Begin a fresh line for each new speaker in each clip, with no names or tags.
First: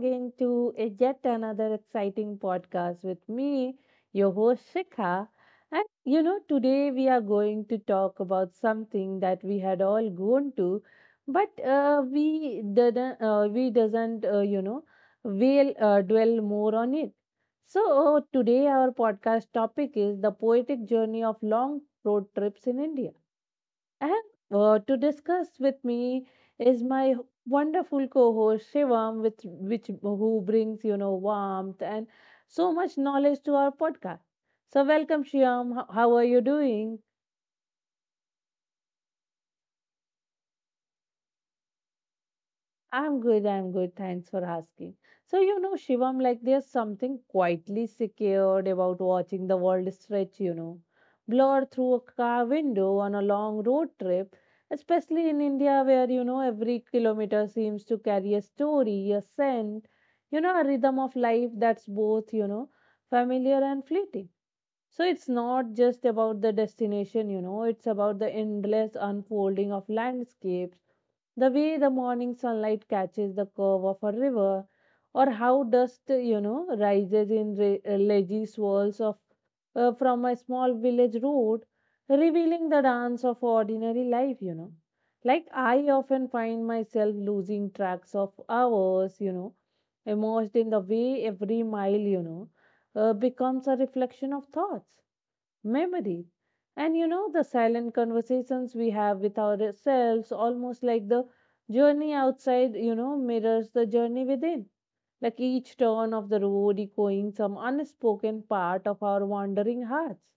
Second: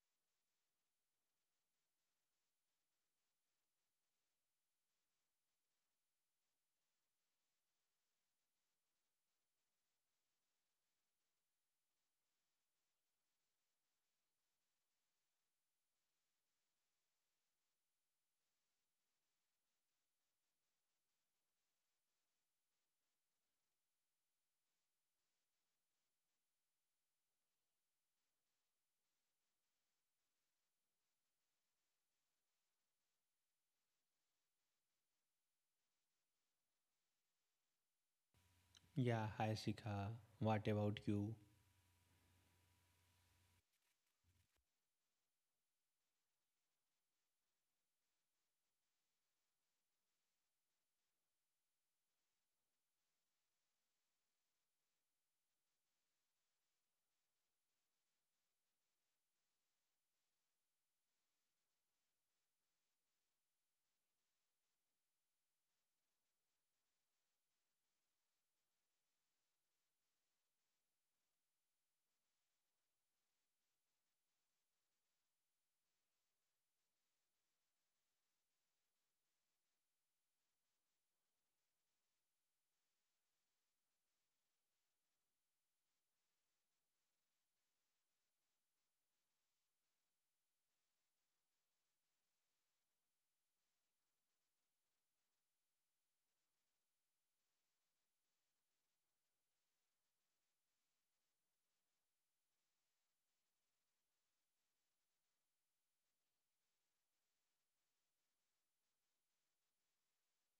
again to a yet another exciting podcast with me, your host Shikha. And you know, today we are going to talk about something that we had all gone to, but we didn't, we doesn't, we'll dwell more on it. So today our podcast topic is the poetic journey of long road trips in India. And to discuss with me is my wonderful co-host Shivam, with which who brings you know warmth and so much knowledge to our podcast. So welcome, Shivam. How are you doing?
Yeah, hi Sika. What about you?
I'm good, I'm good. Thanks for asking. So, you know, Shivam, like there's something quietly secured about watching the world stretch, you know, blur through a car window on a long road trip, especially in India where, you know, every kilometer seems to carry a story, a scent, you know, a rhythm of life that's both, you know, familiar and fleeting. So it's not just about the destination, you know, it's about the endless unfolding of landscapes, the way the morning sunlight catches the curve of a river, or how dust, you know, rises in leggy swirls of from a small village road, revealing the dance of ordinary life, you know. Like I often find myself losing tracks of hours, you know, immersed in the way every mile, you know, becomes a reflection of thoughts memory. And you know, the silent conversations we have with ourselves, almost like the journey outside, you know, mirrors the journey within. Like each turn of the road echoing some unspoken part of our wandering hearts.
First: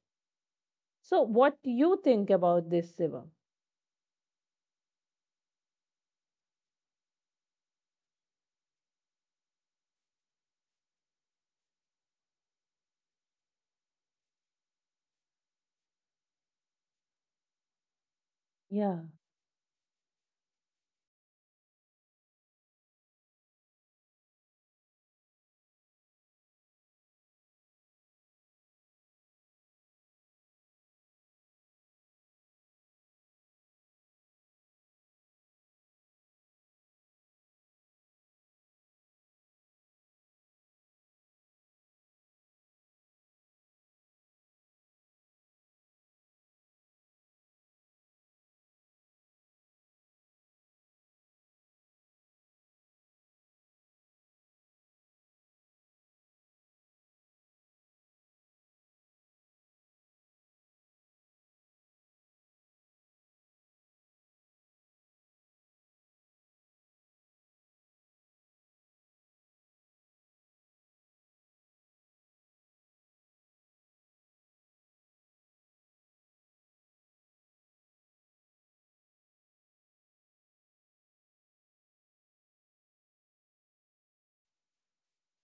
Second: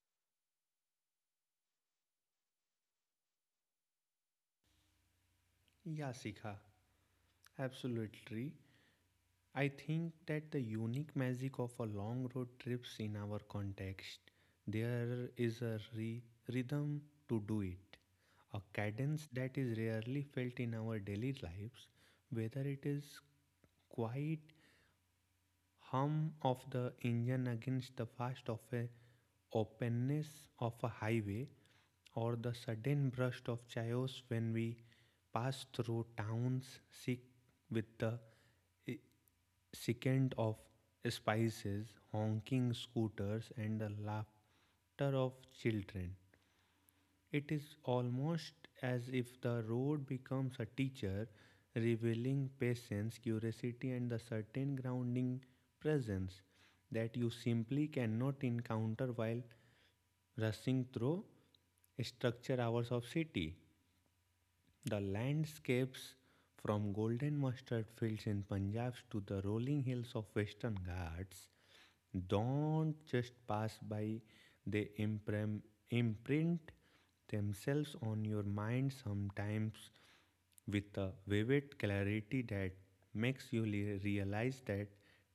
So, what do you think about this, Shivam?
Yeah, Sika. Absolutely. I think that the unique magic of a long road trips in our context, there is a rhythm to do it, a
Yeah,
cadence that is rarely felt in our daily lives, whether it is quiet hum of the engine against the fast of a openness of a highway or the sudden burst of chaos when we pass through towns sick with the eh, second of spices, honking scooters, and the laughter of children. It is almost as if the road becomes a teacher, revealing patience, curiosity, and the certain grounding presence that you simply cannot encounter while rushing through structure hours of city. The landscapes from golden mustard fields in Punjab to the rolling hills of Western Ghats don't just pass by, they imprint themselves on your mind sometimes with a vivid clarity that makes you realize that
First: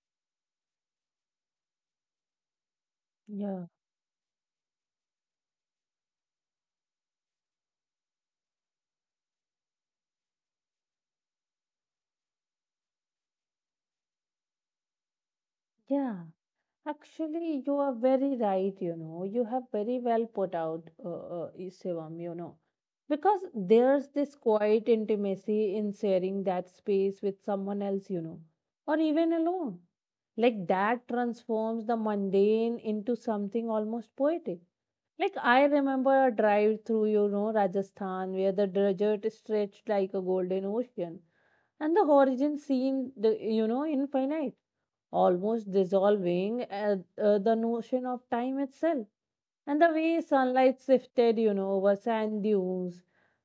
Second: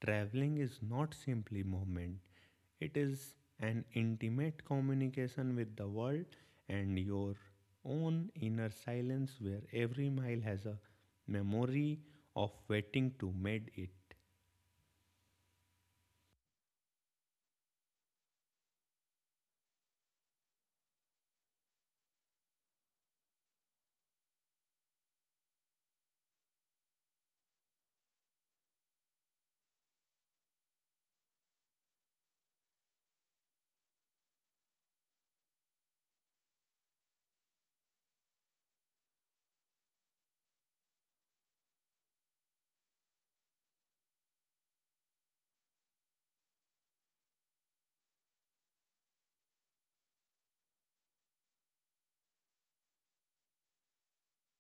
traveling is not simply movement, it is
yeah,
an intimate communication with the world and your own inner silence where every mile has a memory of waiting to made it.
yeah. Actually, you are very right, you know. You have very well put out, Shivam, you know, because there's this quiet intimacy in sharing that space with someone else, you know, or even alone. Like that transforms the mundane into something almost poetic. Like I remember a drive through, you know, Rajasthan where the desert stretched like a golden ocean and the horizon seemed, you know, infinite, almost dissolving the notion of time itself. And the way sunlight sifted, you know, over sand dunes,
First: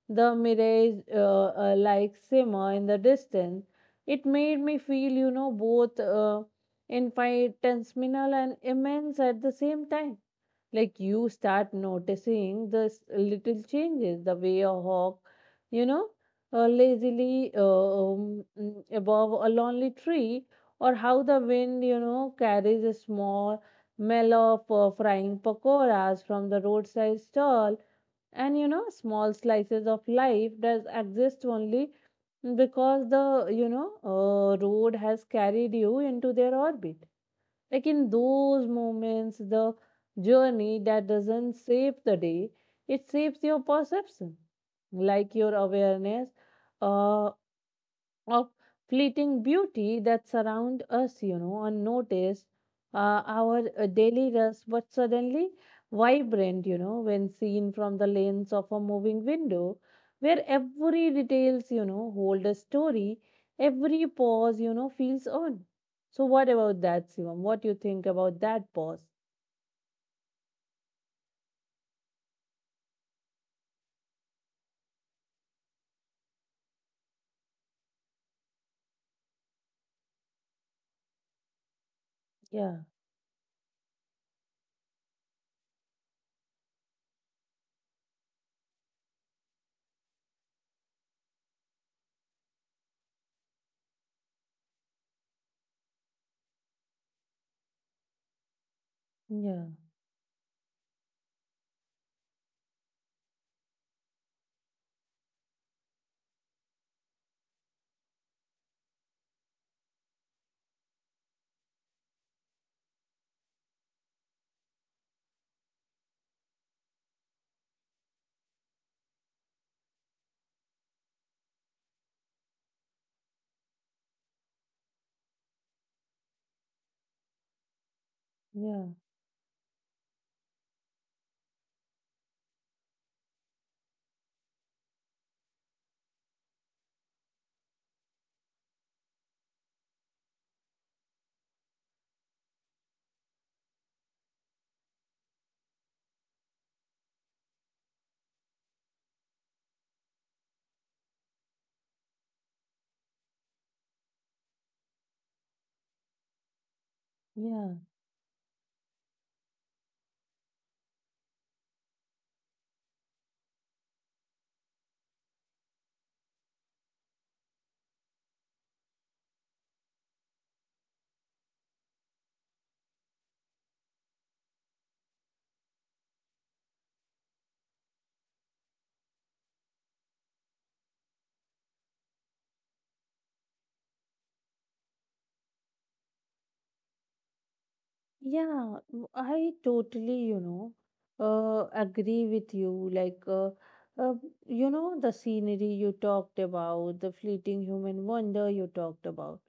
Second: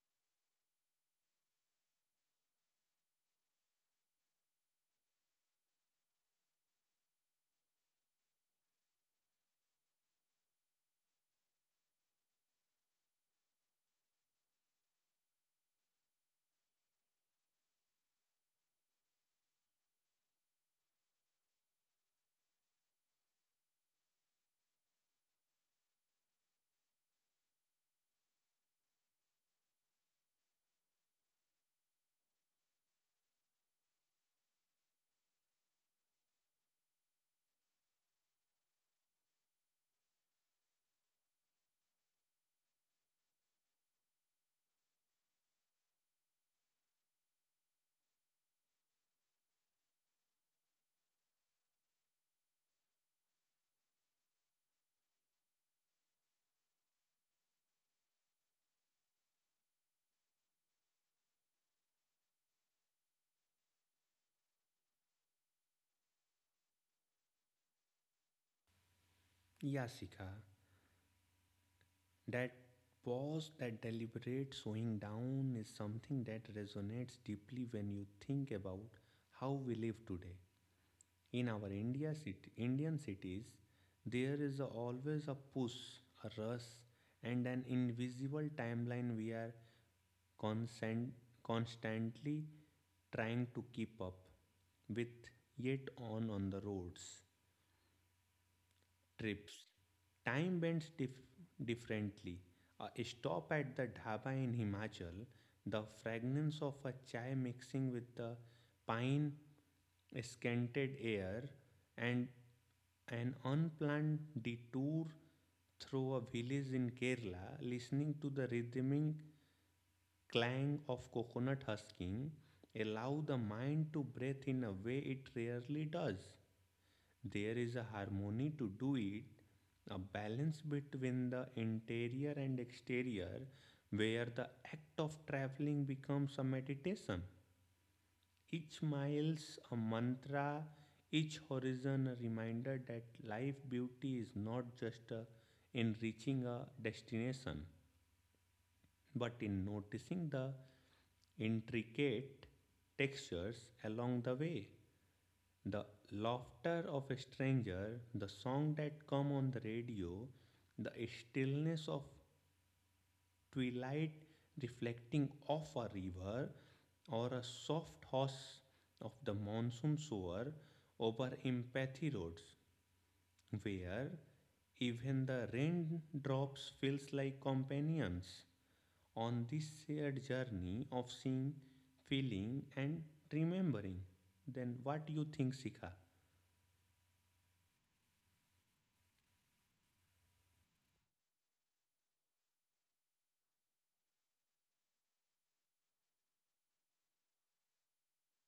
the mirage, like simmer in the distance, it made me feel, you know, both infinitesimal and immense at the same time. Like you start noticing the little changes, the way a hawk, you know, lazily above a lonely tree, or how the wind, you know, carries a small smell of frying pakoras from the roadside stall, and you know small slices of life does exist only because the you know road has carried you into their orbit. Like in those moments, the journey that doesn't save the day, it saves your perception, like your awareness uh, of fleeting beauty that surround us, you know, unnoticed, our daily rust, but suddenly vibrant, you know, when seen from the lens of a moving window, where every details, you know, hold a story, every pause, you know, feels on. So what about that, Sivam? What do you think about that pause?
Yeah, Sikha. That pause, that deliberate slowing down is something that resonates deeply when you think about how we live today. In our
Yeah,
Indian cities, there is always a push, a rush, and an invisible timeline we are consent, constantly trying to keep up with, yet on the roads
yeah,
trips. Time bends differently. A stop at the dhaba in Himachal, the fragrance of a chai mixing with the pine scented air, and an unplanned detour through a village in Kerala, listening to the rhythmic clang of coconut husking, allow the mind to breathe in a way it rarely does. There is a
yeah,
harmony to do it, a balance between the interior and exterior, where the act of traveling becomes a meditation. Each mile's a mantra, each horizon a reminder that life beauty is not just in reaching a destination, but in noticing the intricate textures along the way. The laughter
yeah.
of a stranger, the song that come on the radio, the stillness of twilight reflecting off a river, or a soft hush of the monsoon shower over empathy roads, where even the raindrops feels like companions on this shared journey of seeing, feeling, and remembering. Then what do you think, Sika?
Yeah, I totally, you know, agree with you. Like, uh, you know, the scenery you talked about, the fleeting human wonder you talked about.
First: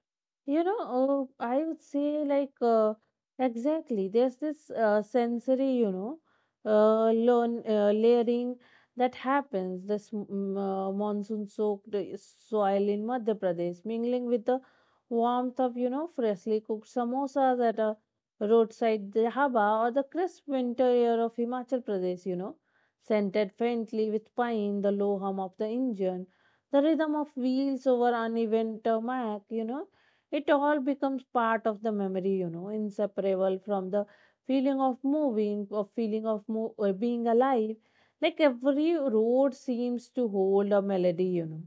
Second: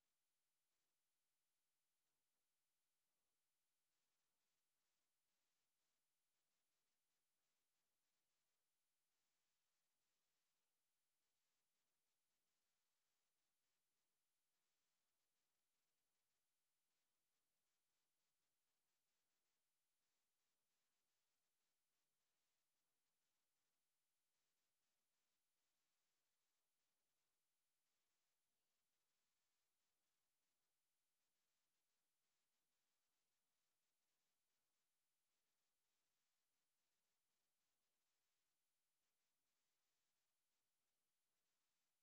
You know, I would say like exactly. There's this sensory, you know, layering that happens. This monsoon-soaked soil in Madhya Pradesh, mingling with the warmth of, you know, freshly cooked samosas at a roadside dhaba, or the crisp winter air of Himachal Pradesh. You know, scented faintly with pine, the low hum of the engine, the rhythm of wheels over uneven tarmac. You know, it all becomes part of the memory, you know, inseparable from the feeling of moving, of feeling of being alive. Like every road seems to hold a melody, you know.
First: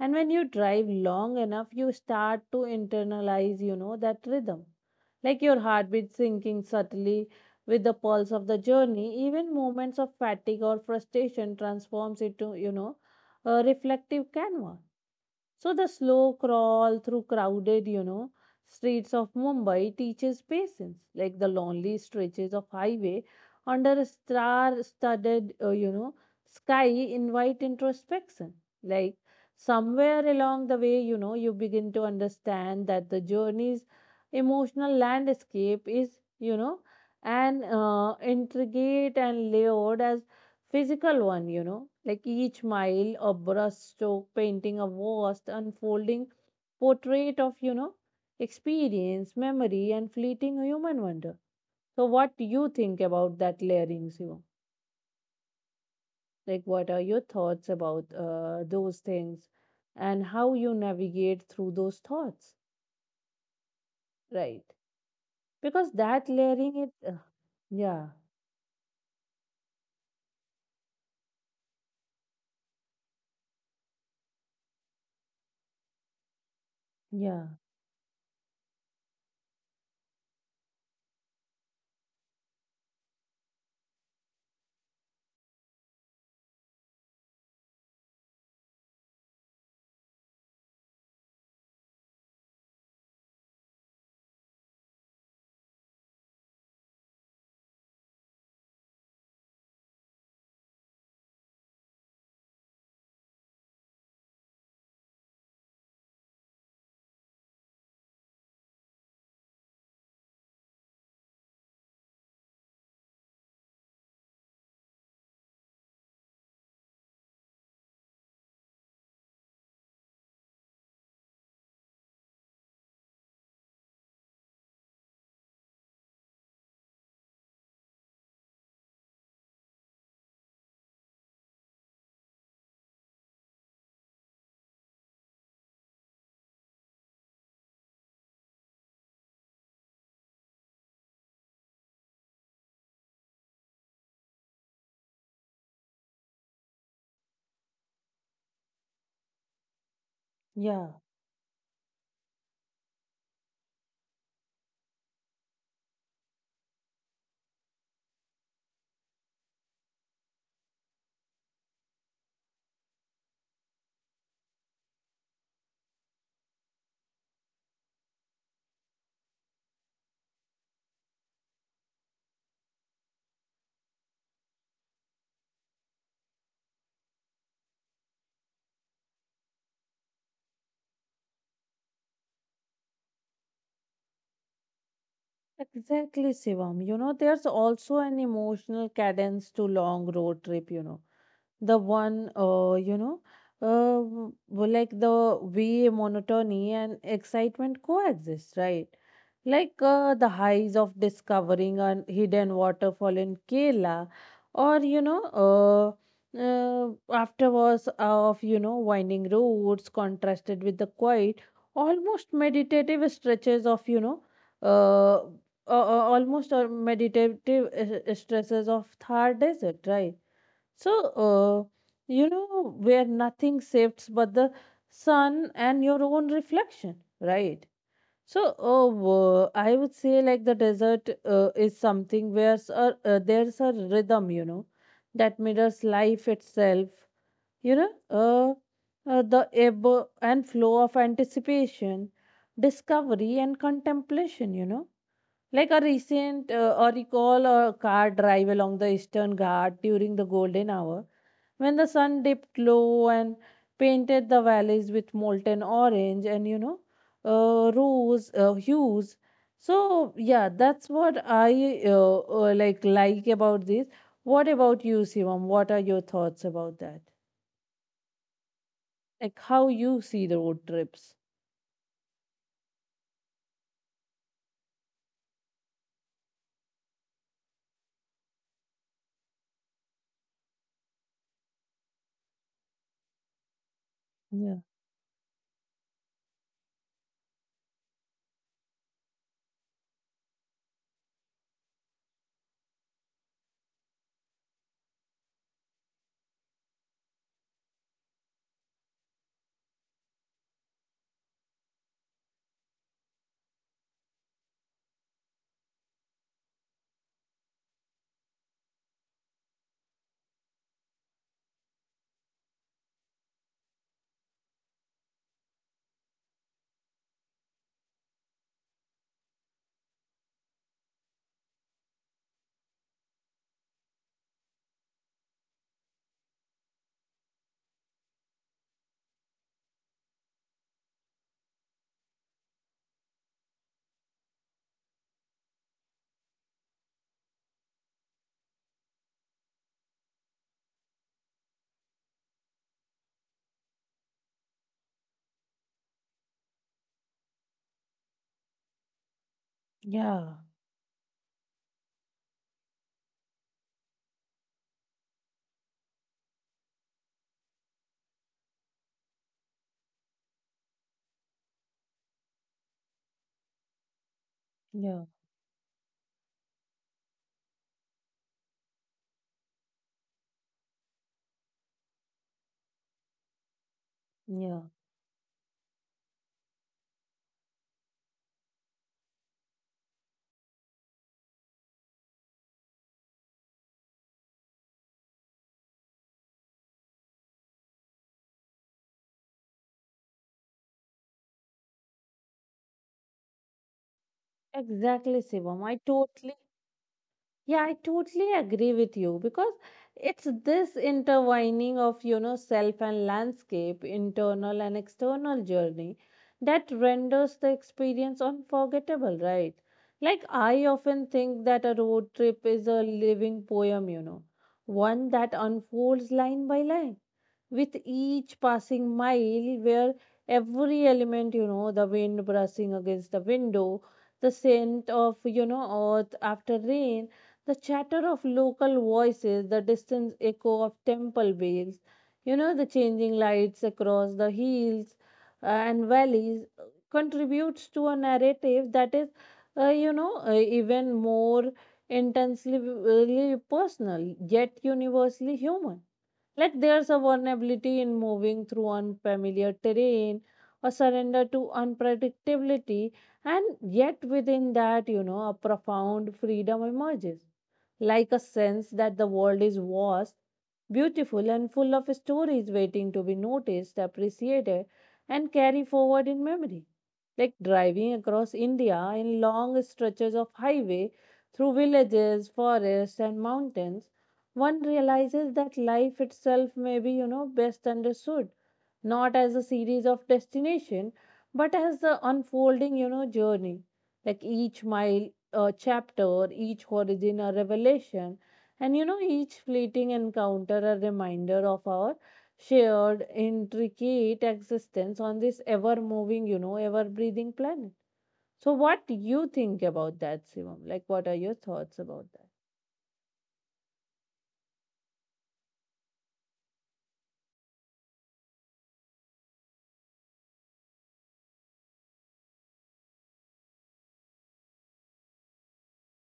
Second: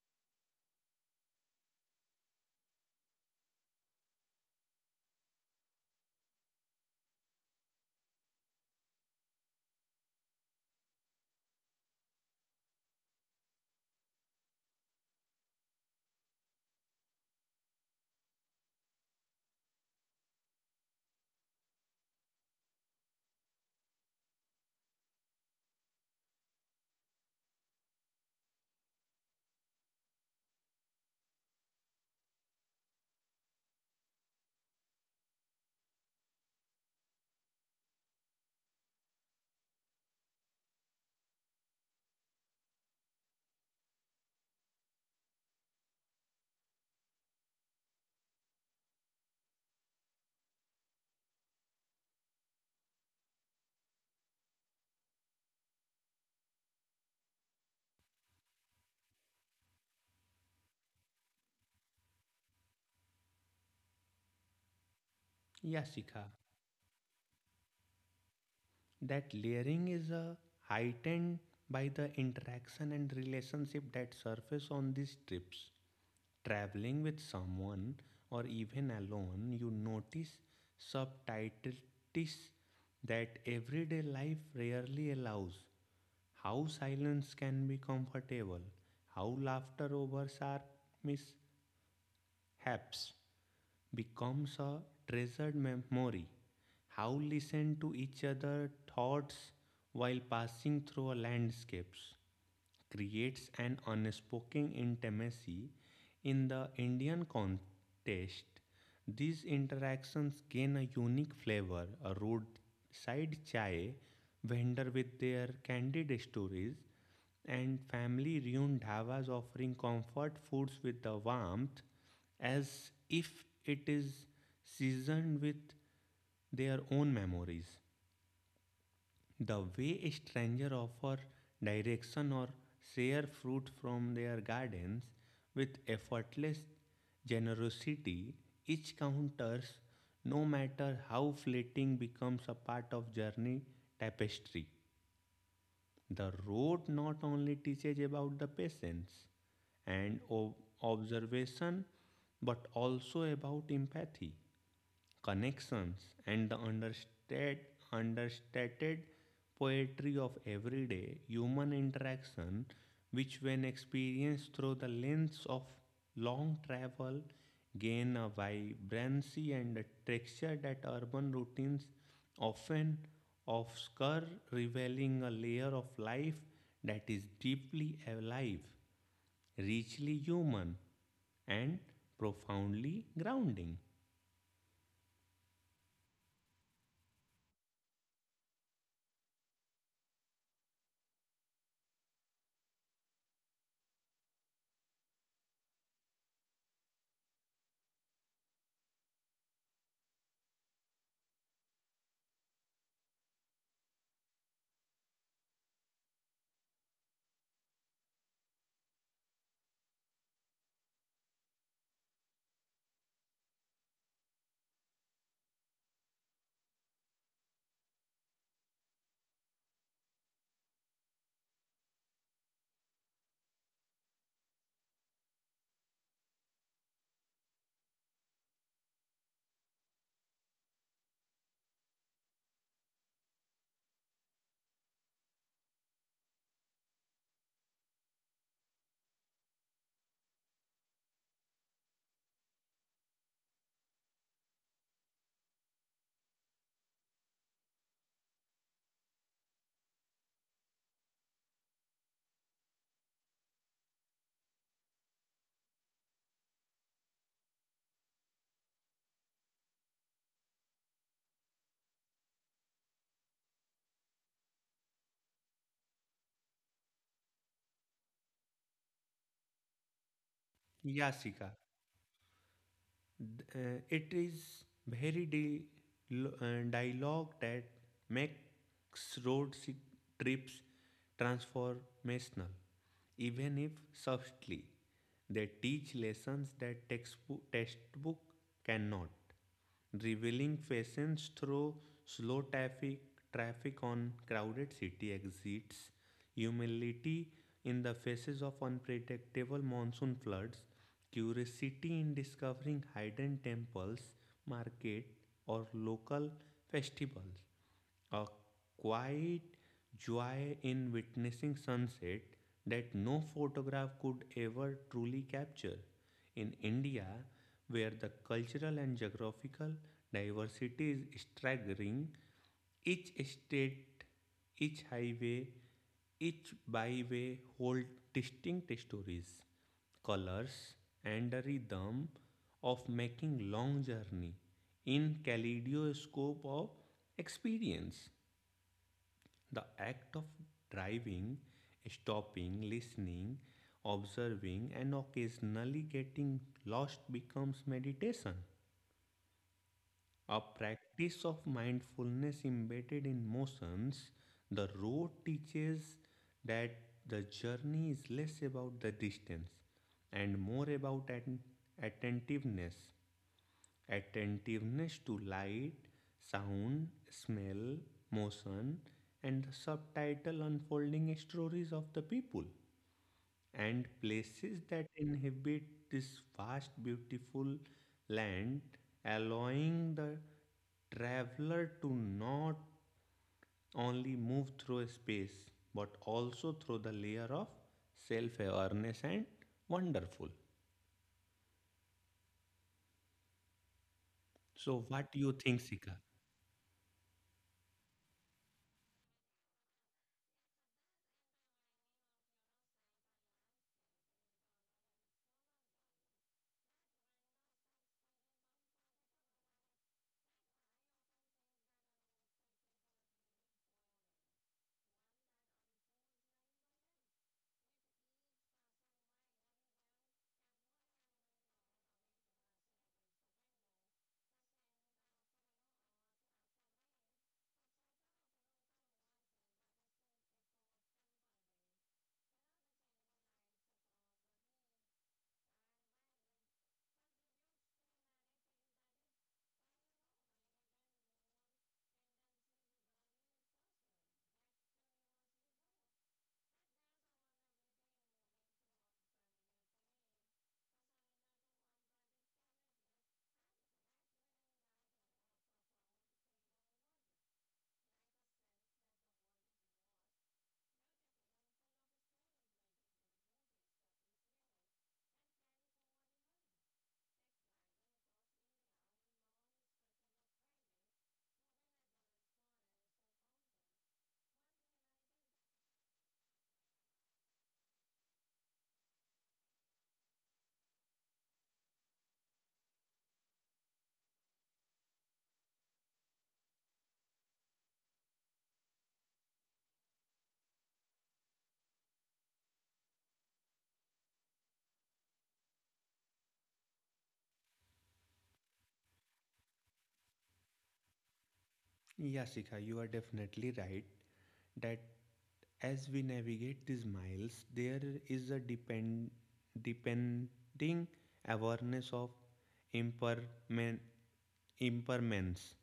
And when you drive long enough, you start to internalize, you know, that rhythm. Like your heartbeat sinking subtly with the pulse of the journey, even moments of fatigue or frustration transforms into, you know, a reflective canvas. So the slow crawl through crowded, you know, streets of Mumbai teaches patience, like the lonely stretches of highway under a star-studded, you know, sky invite introspection. Like somewhere along the way, you know, you begin to understand that the journey's emotional landscape is, you know, an intricate and layered as physical one, you know, like each mile a brushstroke painting a vast unfolding portrait of, you know, experience, memory, and fleeting human wonder. So, what do you think about that layerings, you know? Like, what are your thoughts about those things and how you navigate through those thoughts, right?
Yeah,
Because
Sika.
that layering, it, yeah,
That layering is heightened by the interaction and relationship that surface on these trips. Traveling with
yeah,
someone or even alone, you notice subtleties that everyday life rarely allows. How silence can be comfortable, how laughter over sharp mishaps becomes a treasured memory. How listen to each other's thoughts while passing through a landscapes creates an unspoken intimacy in the Indian context. These interactions gain a unique flavor. A roadside chai vendor with their candid stories and family run dhavas offering comfort foods with the warmth as if it is seasoned with their own memories. The way a stranger offers direction or share fruit from their gardens with effortless generosity, each counters, no matter how fleeting, becomes a part of journey tapestry. The road not only teaches about the patience and
yeah.
observation, but also about empathy connections, and the understated poetry of everyday human interaction, which, when experienced through the lens of long travel, gain a vibrancy and a texture that urban routines often obscure, revealing a layer of life that is deeply alive, richly human, and profoundly grounding.
Exactly, Shivam. You know, there's also an emotional cadence to long road trip, you know. The one, you know, like the way monotony and excitement coexist, right? Like the highs of discovering a hidden waterfall in Kerala, or, you know, afterwards of, you know, winding roads contrasted with the quiet, almost meditative stretches of, you know, uh, almost a meditative stresses of Thar Desert, right? So, uh, you know, where nothing shifts but the sun and your own reflection, right? So, I would say like the desert is something where there's a rhythm, you know, that mirrors life itself, you know, the ebb and flow of anticipation, discovery, and contemplation, you know, like a recent or recall a car drive along the Eastern Ghat during the golden hour when the sun dipped low and painted the valleys with molten orange and you know rose hues. So yeah, that's what I like about this. What about you, Sivam? What are your thoughts about that, like how you see the road
Yasika.
trips?
It is very dialogue that makes road trips transformational, even if subtly.
Yeah,
They teach lessons that textbook cannot, revealing fashions through slow traffic on crowded city exits, humility in the faces of unpredictable monsoon floods, curiosity in discovering hidden temples, market, or local festivals, a quiet joy in witnessing sunset that no photograph could ever truly capture. In India, where the cultural and geographical diversity is staggering, each state, each highway, each byway hold distinct stories, colors, and a rhythm of making long journey in kaleidoscope of experience. The act of driving, stopping, listening, observing, and occasionally getting lost becomes meditation. A
yeah,
practice of mindfulness embedded in motions, the road teaches that the journey is less about the distance and more about an attentiveness attentiveness to
yeah,
light, sound, smell, motion, and the subtitle unfolding stories of the people and places
yeah.
that inhabit this vast, beautiful land, allowing the traveler to not only move through space but also through the layer of self awareness and wonderful. So, what
exactly
do you
sivam
think,
I
Sika?
totally Yeah, I totally agree with you because it's this intertwining of, you know, self and landscape, internal and external journey that renders the experience unforgettable, right? Like, I often think that a road trip is a living poem, you know, one that unfolds line by line with each passing mile, where every element, you know, the wind brushing against the window, the scent of, you know, earth after rain, the chatter of local voices, the distant echo of temple bells, you know, the changing lights across the hills and valleys contributes to a narrative that is you know even more intensely personal yet universally human. Like there's a vulnerability in moving through unfamiliar terrain, a surrender to unpredictability, and yet within that, you know, a profound freedom emerges, like a sense that the world is vast, beautiful, and full of stories waiting to be noticed, appreciated, and carried forward in memory. Like driving across india in long stretches of highway through villages, forests, and mountains, one realizes that life itself may be, you know, best understood not as a series of destination, but as the unfolding, you know, journey. Like each mile a chapter, each origin a revelation, and you know each fleeting encounter a reminder of our shared intricate existence on this ever moving, you know, ever breathing planet. So what do you think about that, Simon? Like what are your thoughts about that?
Yeah, Shikha, you are definitely right that as we navigate these miles, there is a depending awareness of imperman, impermanence.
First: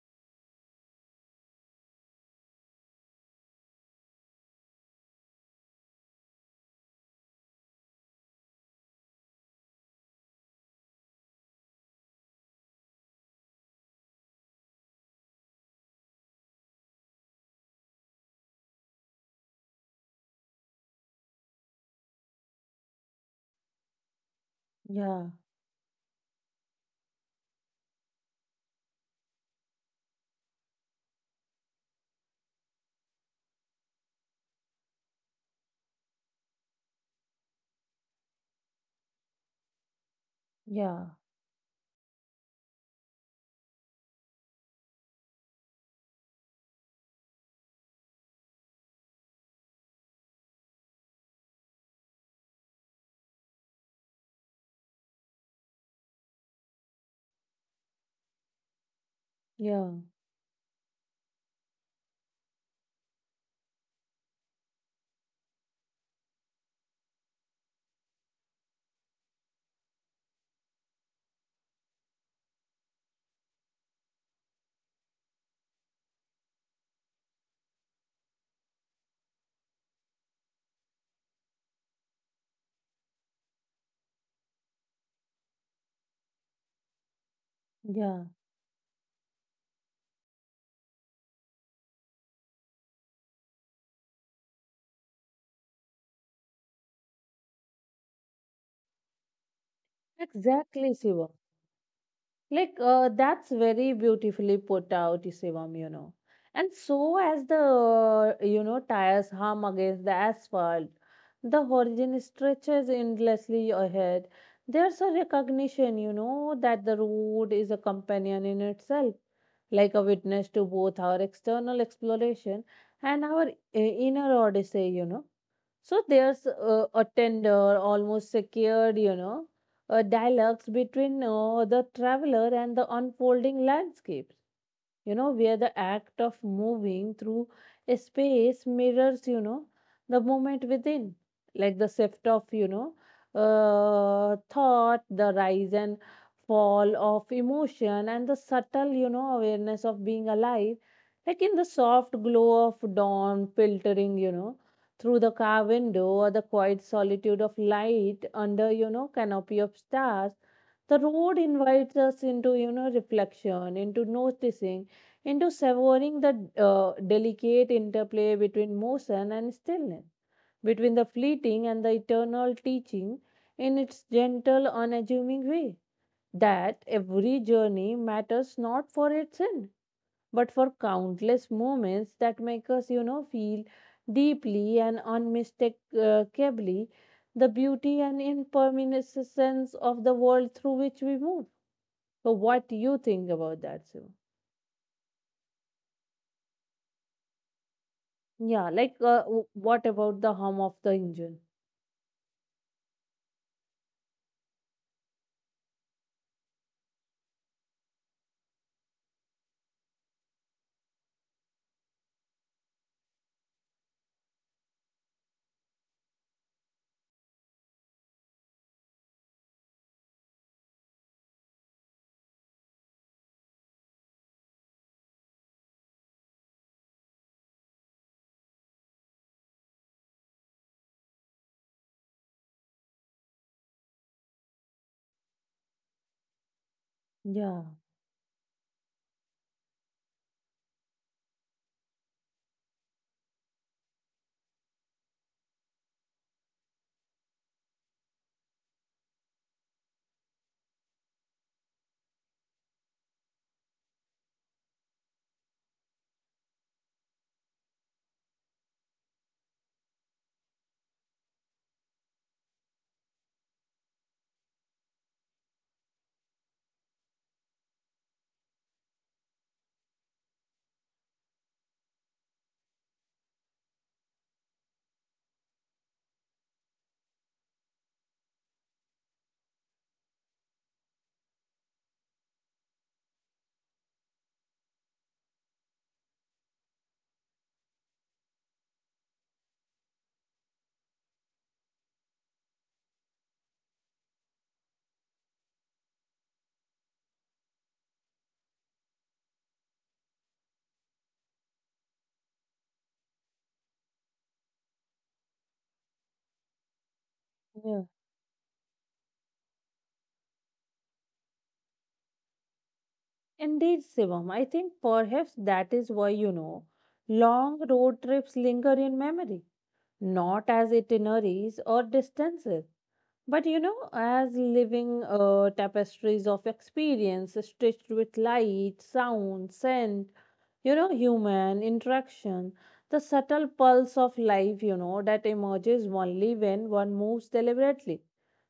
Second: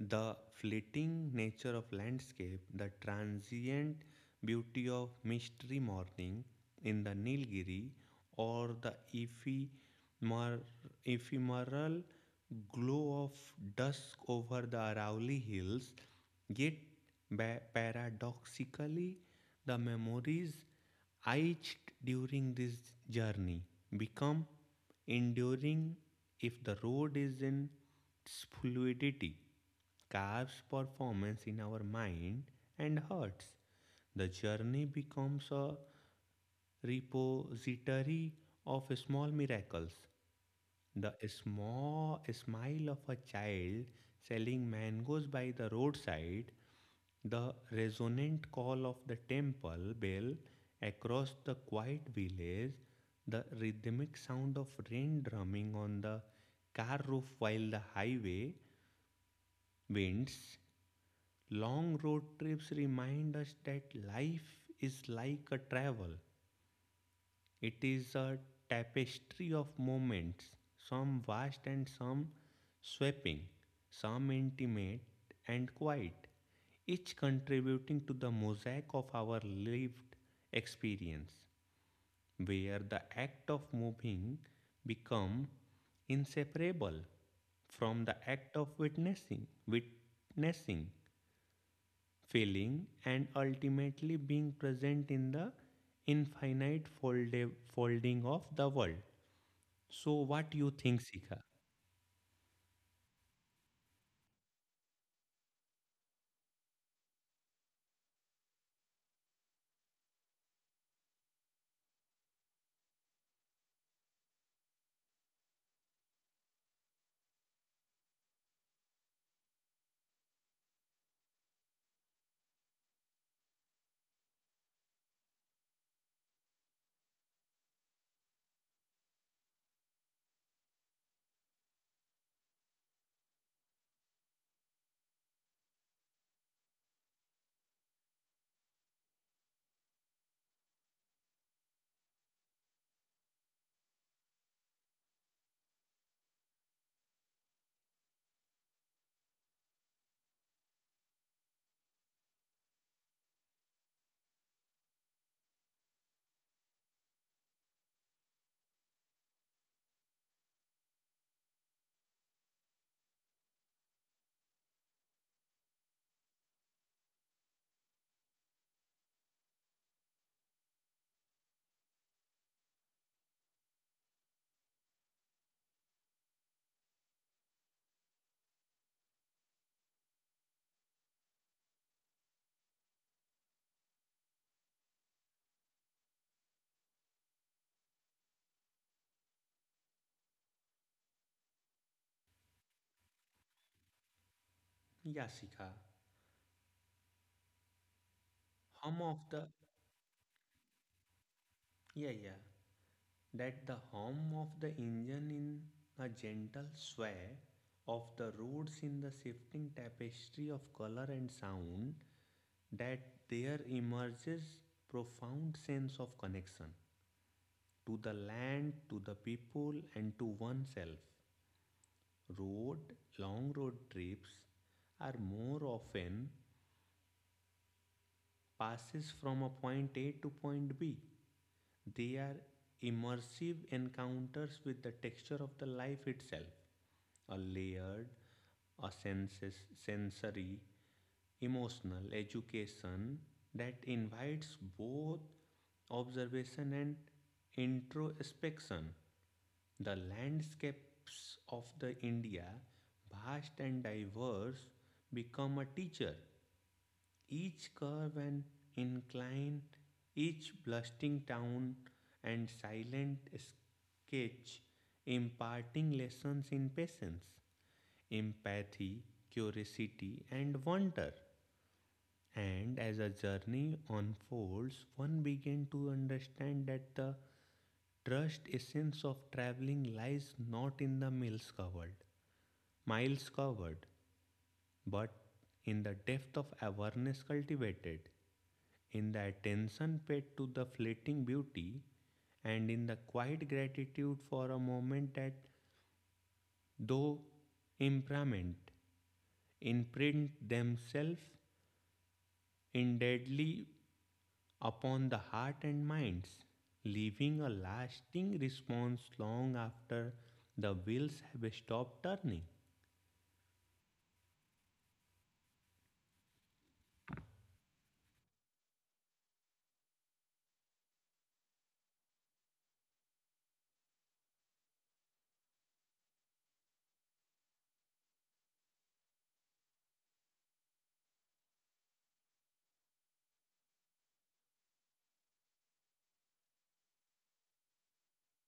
The fleeting nature of landscape, the transient beauty of misty morning in the Nilgiri, or the ephemeral glow of dusk over the Arauli hills, yet paradoxically, the memories etched during this journey become
Yeah,
enduring if the road is in its fluidity carves performance in our mind and hearts. The journey becomes a repository of small miracles.
yeah,
The small smile of a child selling mangoes by the roadside, the resonant call of the temple bell across the quiet village, the rhythmic sound of rain drumming on the car roof while the highway
yeah.
winds. Long road trips remind us that life is like a travel. It is a tapestry of moments, some vast and some sweeping, some intimate and quiet, each contributing to the mosaic of our lived experience, where the act of moving become inseparable from
Yeah,
the act of witnessing. Witnessing, feeling, and ultimately being present in the infinite folding of the world. So, what you
exactly,
think,
Shivam.
Sika?
Like that's very beautifully put out, Shivam, you know. And so as the you know tires hum against the asphalt, the horizon stretches endlessly ahead. There's a recognition, you know, that the road is a companion in itself, like a witness to both our external exploration and our inner odyssey, you know. So there's a tender, almost secured, you know, a dialogue between the traveler and the unfolding landscape, you know, where the act of moving through a space mirrors, you know, the movement within, like the shift of, you know, thought, the rise and fall of emotion, and the subtle, you know, awareness of being alive, like in the soft glow of dawn filtering, you know, through the car window or the quiet solitude of light under, you know, canopy of stars. The road invites us into, you know, reflection, into noticing, into savoring the delicate interplay between motion and stillness, between the fleeting and the eternal, teaching in its gentle, unassuming way that every journey matters not for its end, but for countless moments that make us, you know, feel deeply and unmistakably the beauty and impermanence of the world through which we move. So, what do you think about that, Shiva?
Yeah, Sika.
Yeah, like
Hum of the
what about the hum of the engine?
yeah, yeah. That the hum of the engine in a gentle sway of the roads in the shifting tapestry of color and sound, that there emerges profound sense of connection to the land, to the people, and to oneself. Road, long road trips are more often passes from a point A to point B. They are immersive encounters with the texture of the life itself, a
Yeah.
layered, a sensory, emotional education that invites both observation and introspection. The landscapes of the India, vast and diverse, become a teacher. Each curve and incline, each bustling town and silent sketch imparting lessons in patience, empathy, curiosity, and wonder. And as a journey unfolds, one begins to understand that the Trust essence of traveling lies not in the miles covered, but in the depth of awareness cultivated, in the attention paid to the fleeting beauty, and in the quiet gratitude for a moment that, though impermanent, imprint themselves indelibly upon the heart and minds, leaving a
Yeah.
lasting response long after the wheels have stopped turning.
Indeed, Shivam. I think perhaps that is why, you know, long road trips linger in memory, not as itineraries or distances, but, you know, as living tapestries of experience stitched with light, sound, scent, you know, human interaction, the subtle pulse of life, you know, that emerges only when one moves deliberately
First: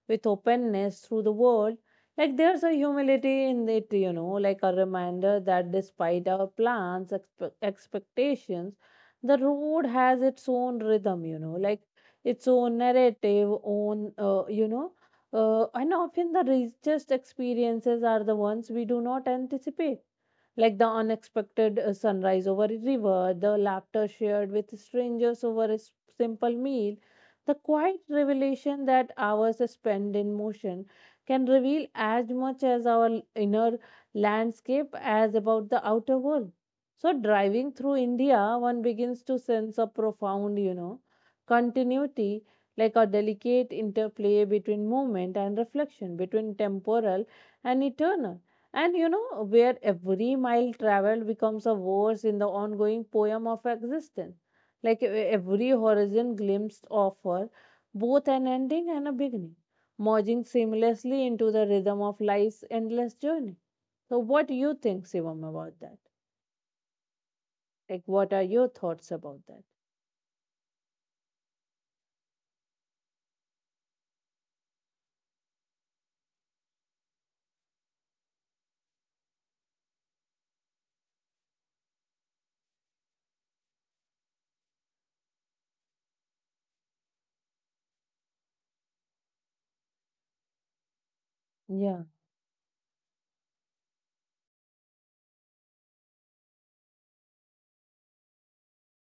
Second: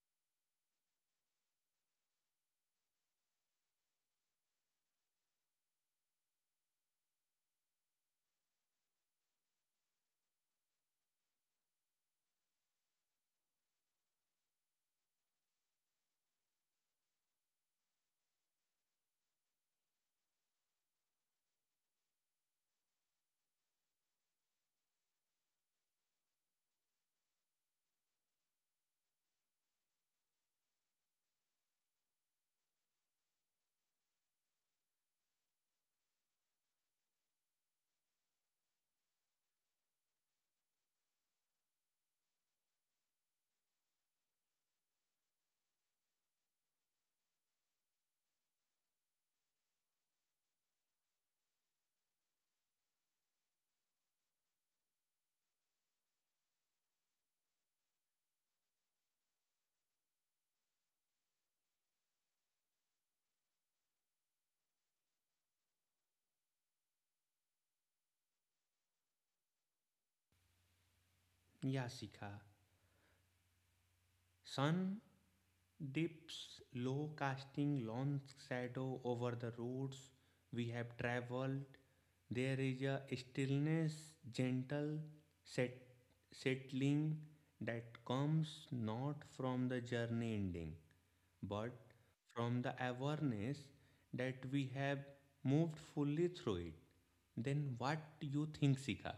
with openness through the world. Like there's a humility in it, you know, like a reminder that despite our plans, expectations, the road has its own rhythm, you know, like its own narrative, own and often the richest experiences are the ones we do not anticipate, like the unexpected sunrise over a river, the laughter shared with strangers over a simple meal, the quiet revelation that hours spent in motion can reveal as much as our inner landscape as about the outer world. So, driving through India, one begins to sense a profound, you know, continuity, like a delicate interplay between movement and reflection, between temporal and eternal. And, you know, where every mile traveled becomes a verse in the ongoing poem of existence. Like every horizon glimpsed offer both an ending and a beginning, merging seamlessly into the rhythm of life's endless journey. So, what do you think, Shivam, about that? Like, what are your thoughts about that?
Yasika. Sun dips low, casting long shadow over the roads we have traveled. There is a stillness, gentle, set, settling that comes not from the journey ending, but
Yeah.
from the awareness that we have moved fully through it. Then what do you think, Sika?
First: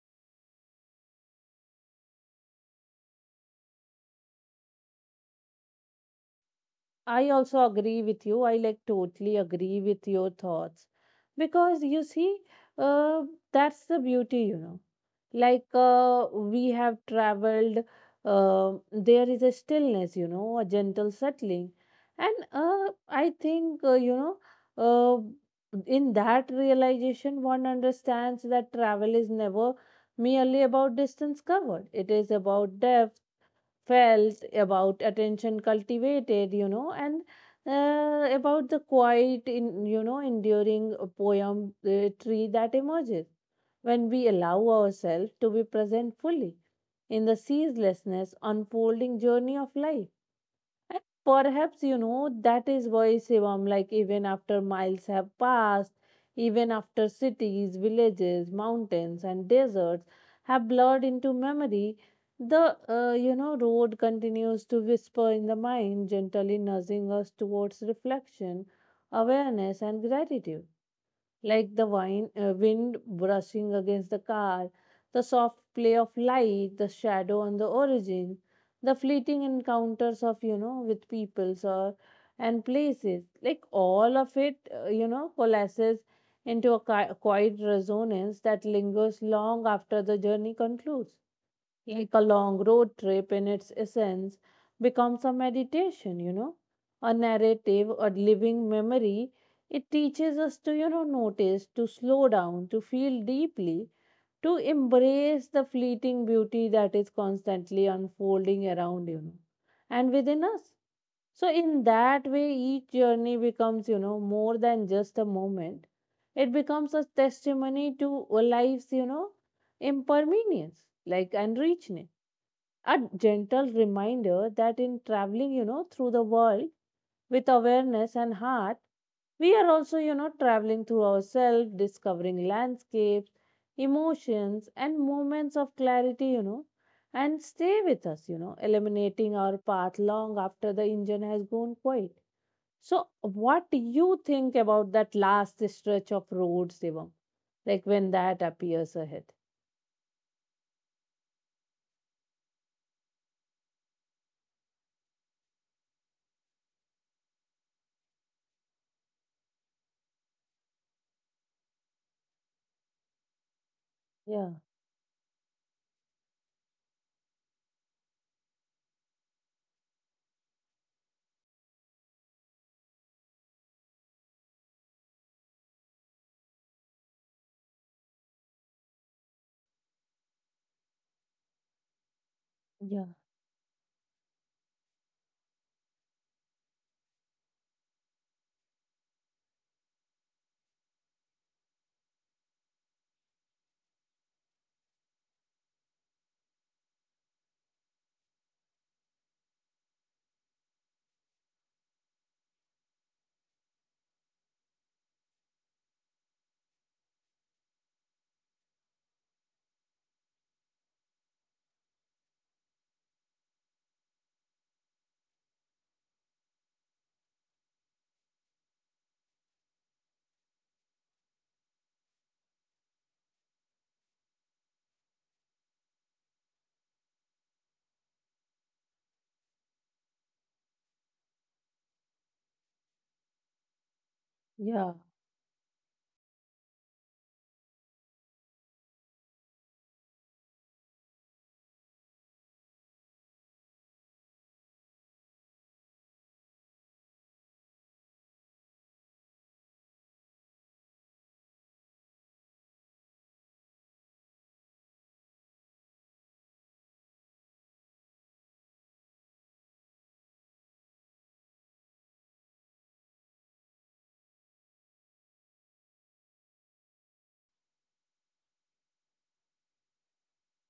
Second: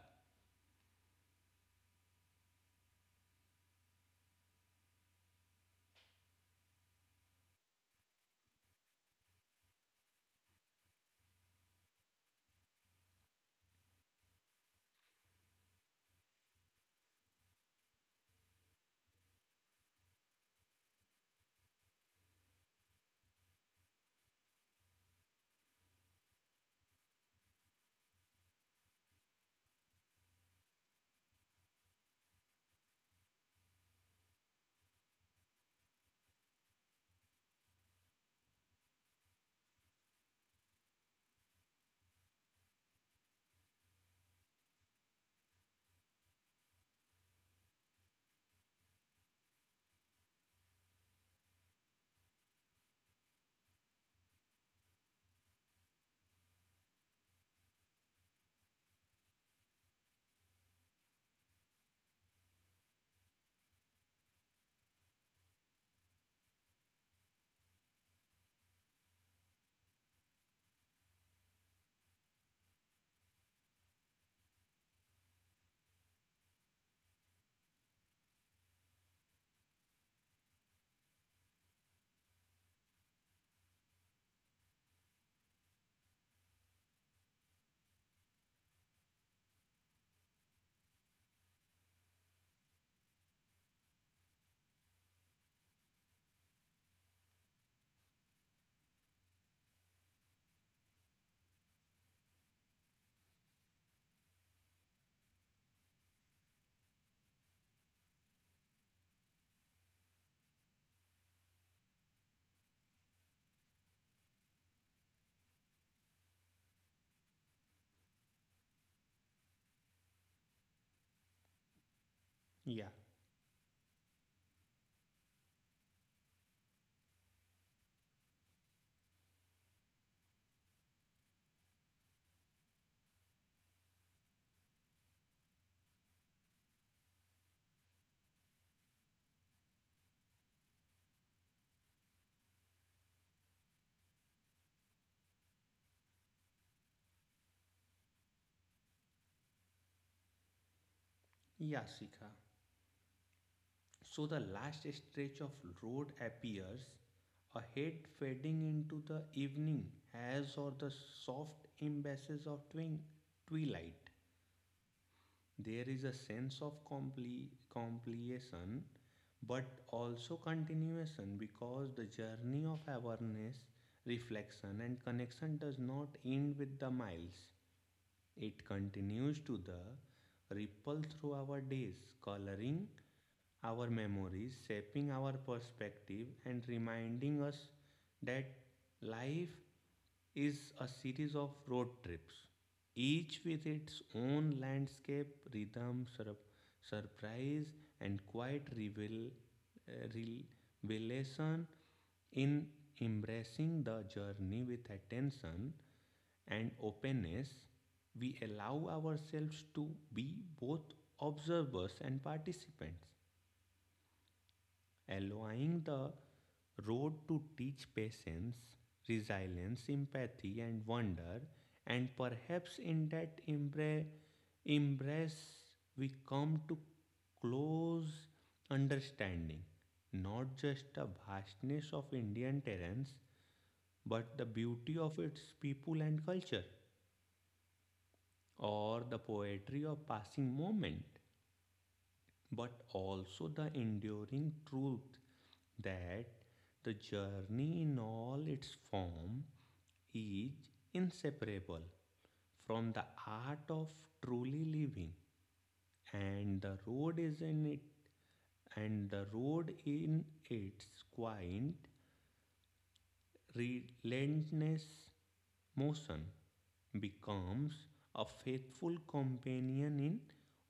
I also agree with you. I like totally agree with your thoughts because, you see, uh, that's the beauty, you know. Like we have traveled, there is a stillness, you know, a gentle settling, and I think you know, in that realization, one understands that travel is never merely about distance covered. It is about depth felt, about attention cultivated, you know, and about the quiet, in, you know, enduring poem tree that emerges when we allow ourselves to be present fully in the ceaselessness unfolding journey of life. And perhaps, you know, that is why, Shivam, like even after miles have passed, even after cities, villages, mountains, and deserts have blurred into memory, the, you know, road continues to whisper in the mind, gently nudging us towards reflection, awareness, and gratitude, like the wind brushing against the car, the soft play of light, the shadow on the origin, the fleeting encounters of, you know, with peoples or and places, like all of it, you know, coalesces into a quiet resonance that lingers long after the journey concludes. Like a long road trip in its essence becomes a meditation, you know, a narrative, a living memory. It teaches us to, you know, notice, to slow down, to feel deeply, to embrace the fleeting beauty that is constantly unfolding around, you know, and within us. So, in that way, each journey becomes, you know, more than just a moment. It becomes a testimony to a life's, you know, impermanence, like and richness,
Yeah,
a gentle reminder that in traveling, you know, through the world with awareness and heart, we are also, you know, traveling through ourselves, discovering landscapes, emotions, and moments of clarity, you know, and stay with us, you know, eliminating our path long after the engine has gone quiet. So, what do you think about that last stretch of road, Shivam? Like when that appears ahead?
yeah, Sika. So the last stretch of road appears, ahead fading into the evening haze or the soft embraces of twilight.
Yeah,
There is a sense of completion, but also continuation because the journey of awareness, reflection, and connection does not end with the miles. It continues to the ripple through our days, coloring
yeah,
our memories, shaping our perspective, and reminding us that life is a series of road trips, each with its own landscape, rhythm, surprise, and quiet uh, revelation. In embracing the journey with attention and openness, we allow ourselves to be both observers and participants, allowing the road to teach patience, resilience, empathy, and wonder. And perhaps in that embrace, we come to close understanding, not just the vastness of Indian terrains, but the
yeah.
beauty of its people and culture, or the poetry of passing moment, but also the enduring truth that the journey in all its form is inseparable from the art of truly living, and the road in its quiet relentless motion becomes a faithful companion in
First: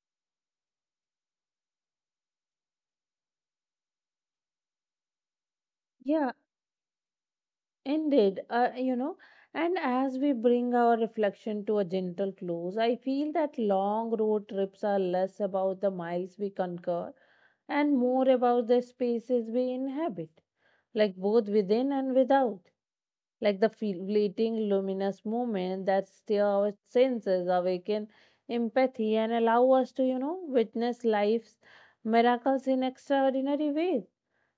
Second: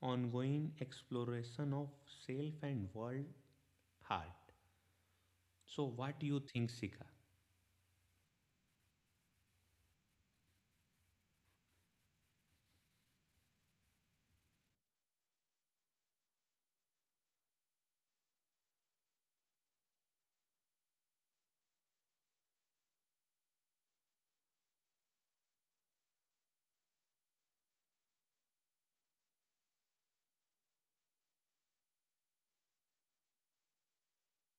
ongoing exploration of self and world heart. So, what do
Yeah,
you think, Sika?
indeed, you know, and as we bring our reflection to a gentle close, I feel that long road trips are less about the miles we conquer and more about the spaces we inhabit, like both within and without, like the fleeting luminous moment that stir our senses, awaken empathy, and allow us to, you know, witness life's miracles in extraordinary ways.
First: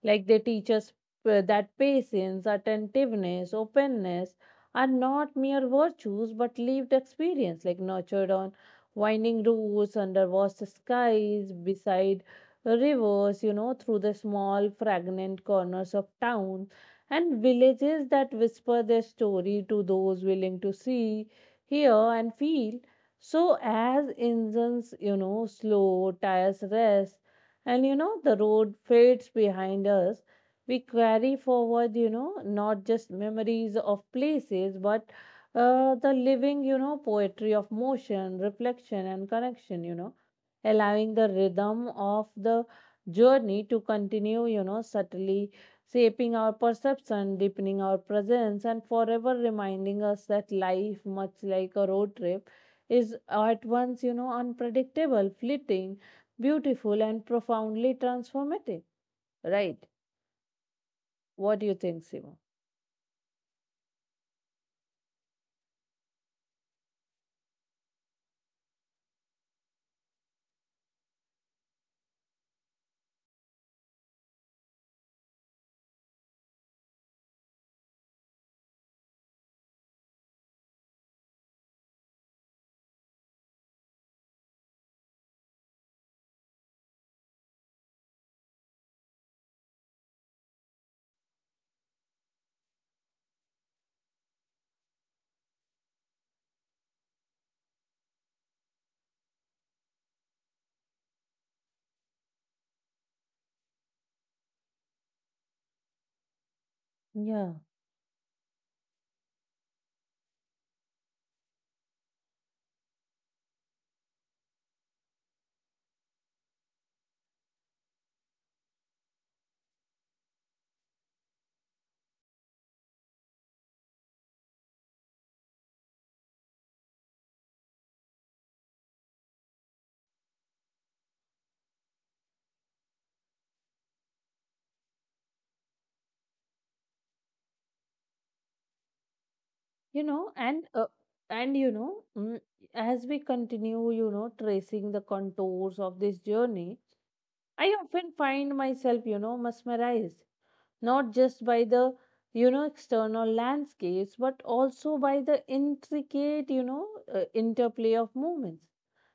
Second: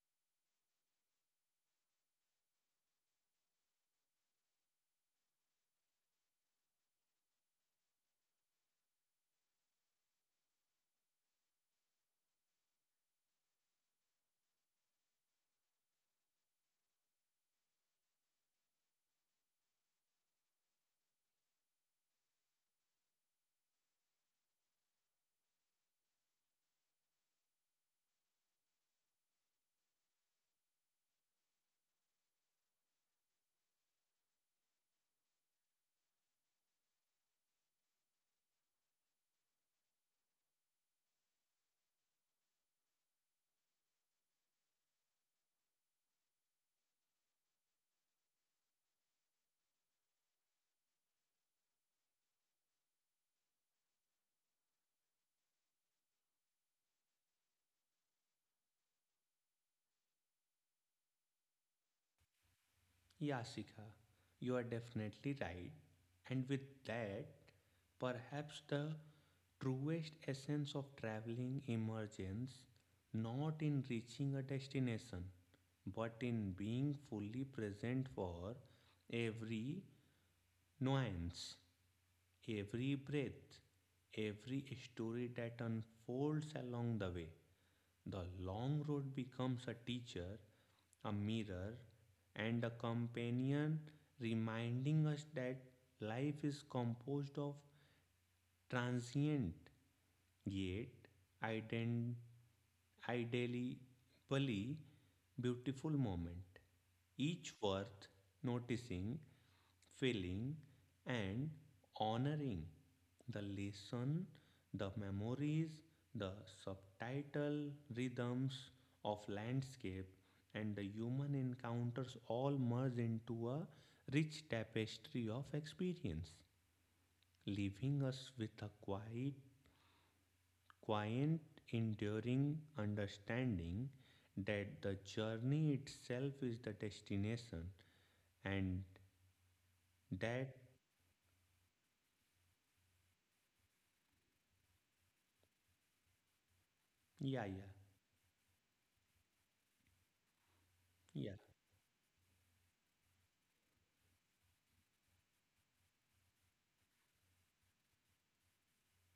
Like they teach us that patience, attentiveness, openness are not mere virtues but lived experience, like nurtured on winding roads, under vast skies, beside rivers, you know, through the small, fragrant corners of town and villages that whisper their story to those willing to see, hear, and feel. So, as engines, you know, slow, tires rest, and, you know, the road fades behind us. We carry forward, you know, not just memories of places, but the living, you know, poetry of motion, reflection, and connection, you know, allowing the rhythm of the journey to continue, you know, subtly shaping our perception, deepening our presence, and forever reminding us that life, much like a road trip, is at once, you know, unpredictable, fleeting, beautiful, and profoundly transformative, right? What do you think, Sima?
Yeah, Sika, you are definitely right. And with that, perhaps the truest essence of traveling emerges not in reaching a destination, but in being fully present for every nuance, every breath, every story that unfolds along the way. The long road becomes a teacher, a mirror, and a companion reminding us that life is composed of transient yet, ident- ideally, pally, beautiful moment, each
Yeah,
worth noticing, feeling, and honoring. The lesson, the memories, the subtitle rhythms of landscape, and the human encounters all merge into a rich tapestry of experience, leaving us with a quiet, enduring understanding that the journey itself is the destination and
you know,
that
and and, you know, as we continue, you know, tracing the contours of this journey,
yeah,
I
yeah,
often find myself, you know, mesmerized, not just by the, you know, external landscapes, but also by the intricate, you know, interplay of movements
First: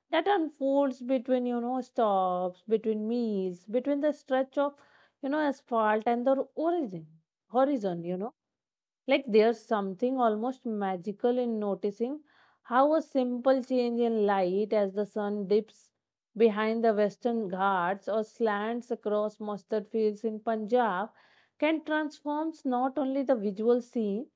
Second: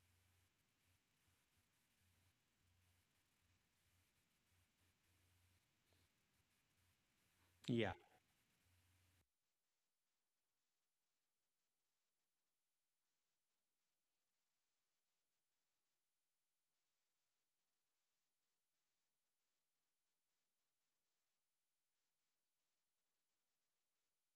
that unfolds between, you know, stops, between meals, between the stretch of, you know, asphalt and the origin,
yeah, yeah,
horizon, you know. Like there's something almost magical in noticing how a simple change in light as the sun dips behind the Western Ghats or slants across mustard fields in Punjab can transform not only the visual scene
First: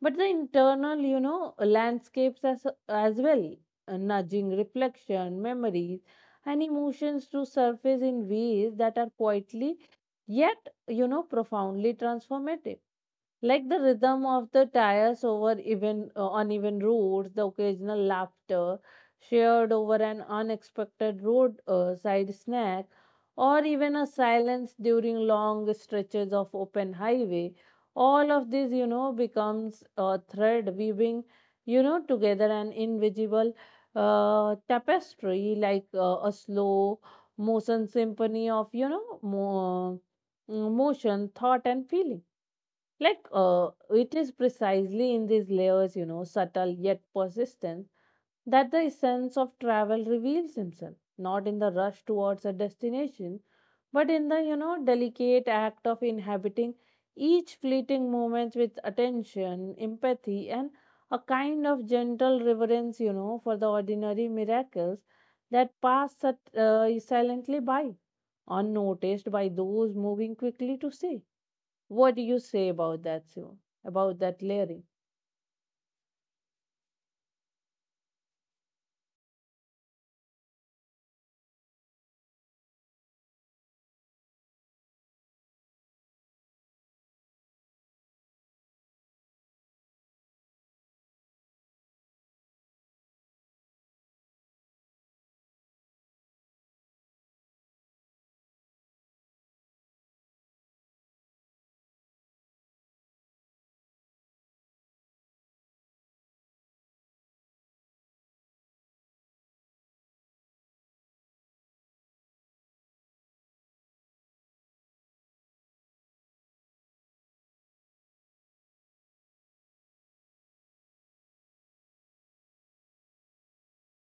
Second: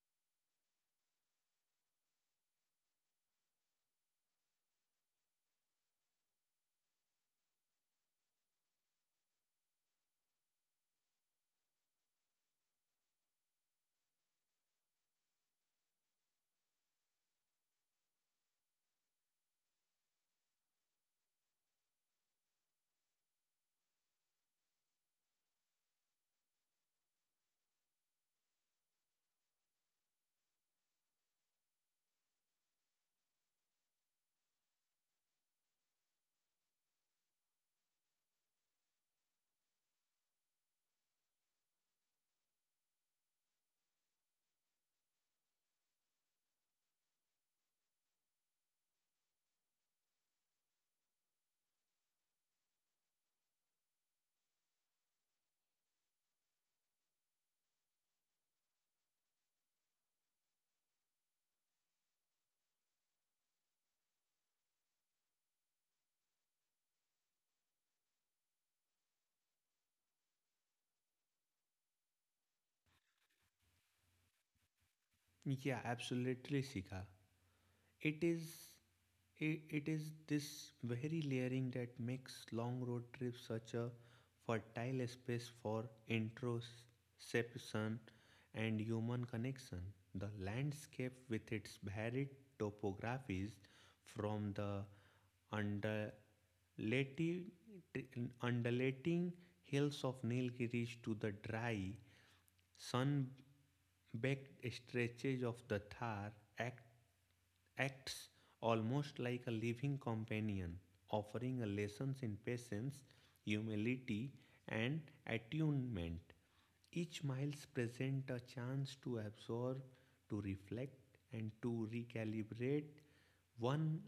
but the internal, you know, landscapes as well, nudging reflection, memories, and emotions to surface in ways that are quietly, yet, you know, profoundly transformative. Like the rhythm of the tires over even uneven roads, the occasional laughter shared over an unexpected roadside snack, or even a silence during long stretches of open highway, all of this, you know, becomes a thread weaving, you know, together an invisible tapestry, like a slow motion symphony of, you know, motion, thought, and feeling. Like, it is precisely in these layers, you know, subtle yet persistent, that the essence of travel reveals himself, not in the rush towards a destination, but in the, you know, delicate act of inhabiting each fleeting moment with attention, empathy, and a kind of gentle reverence, you know, for the ordinary miracles that pass silently by, unnoticed by those moving quickly to see. What do you say about that, Shivam? About that lyric?
yeah, absolutely, Sika. it is it it is this very layering that makes long road trips such a fertile space for introspection and human connection. The landscape, with its varied topographies from the undulating, undulating hills of Nilgiris to the dry sun-baked stretches of the Thar, act, acts almost like a living companion, offering a lessons in patience, humility, and attunement. Each miles present a chance to absorb, to reflect, and to recalibrate one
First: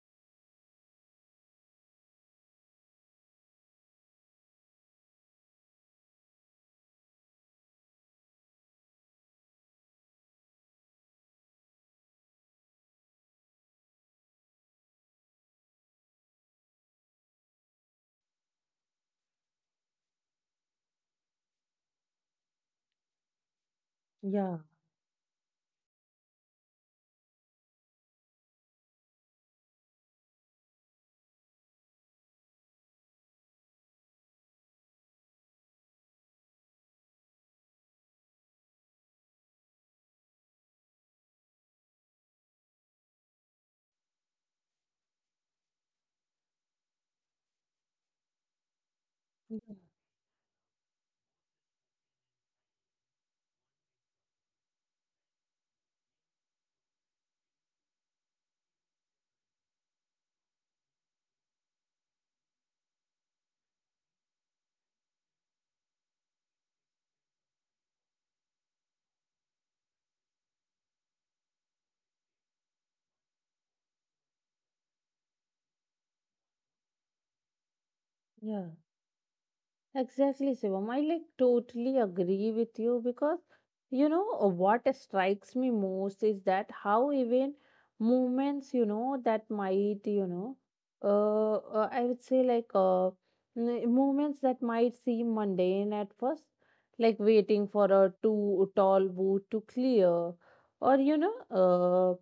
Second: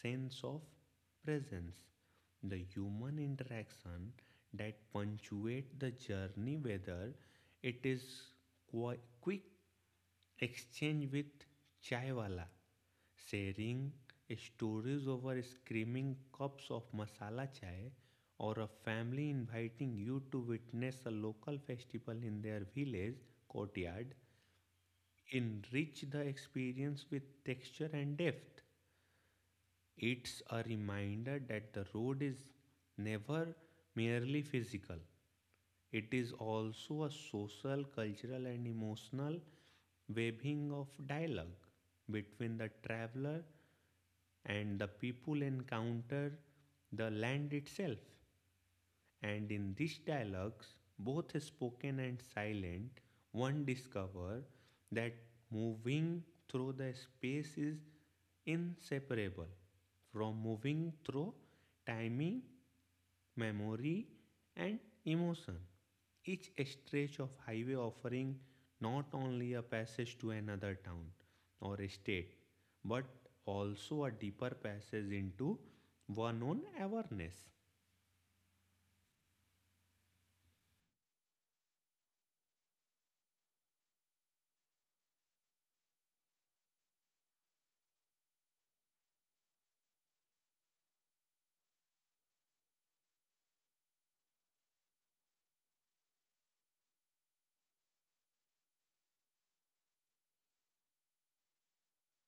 sense of presence. The human interaction that punctuate the journey, whether it is qui- quick exchange with chaiwala sharing stories over screaming cups of masala chai, or a family inviting you to witness a local festival in their village courtyard,
Yeah,
enrich the experience with texture and depth. It's a reminder that the road is never merely physical. It is also a social, cultural, and emotional weaving of dialogue between the traveler and the people encounter the land itself. And
yeah,
in these dialogues, both spoken and silent, one discovers that moving through the space is inseparable from moving through timing, memory, and emotion. Each stretch of highway offering not only a passage to another town or state, but also a deeper passage into one own awareness.
yeah. Exactly, Shivam. I like totally agree with you because, you know, what strikes me most is that how even movements, you know, that might, you know, I would say like movements that might seem mundane at first, like waiting for a too tall boot to clear, or, you know, uh.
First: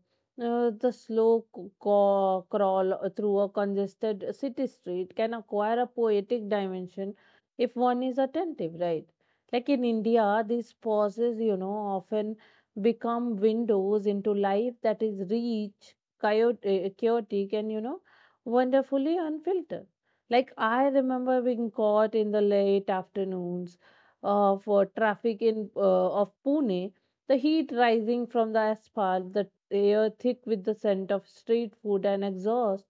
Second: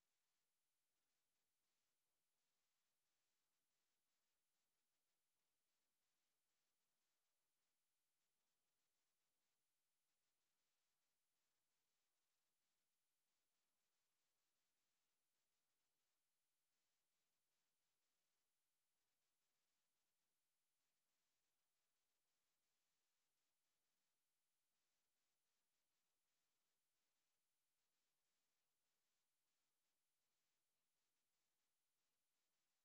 Uh, the slow crawl through a congested city street can acquire a poetic dimension if one is attentive, right? Like in India, these pauses, you know, often become windows into life that is rich, chaotic and, you know, wonderfully unfiltered. Like I remember being caught in the late afternoons of for traffic in of Pune, the heat rising from the asphalt, the air thick with the scent of street food and exhaust,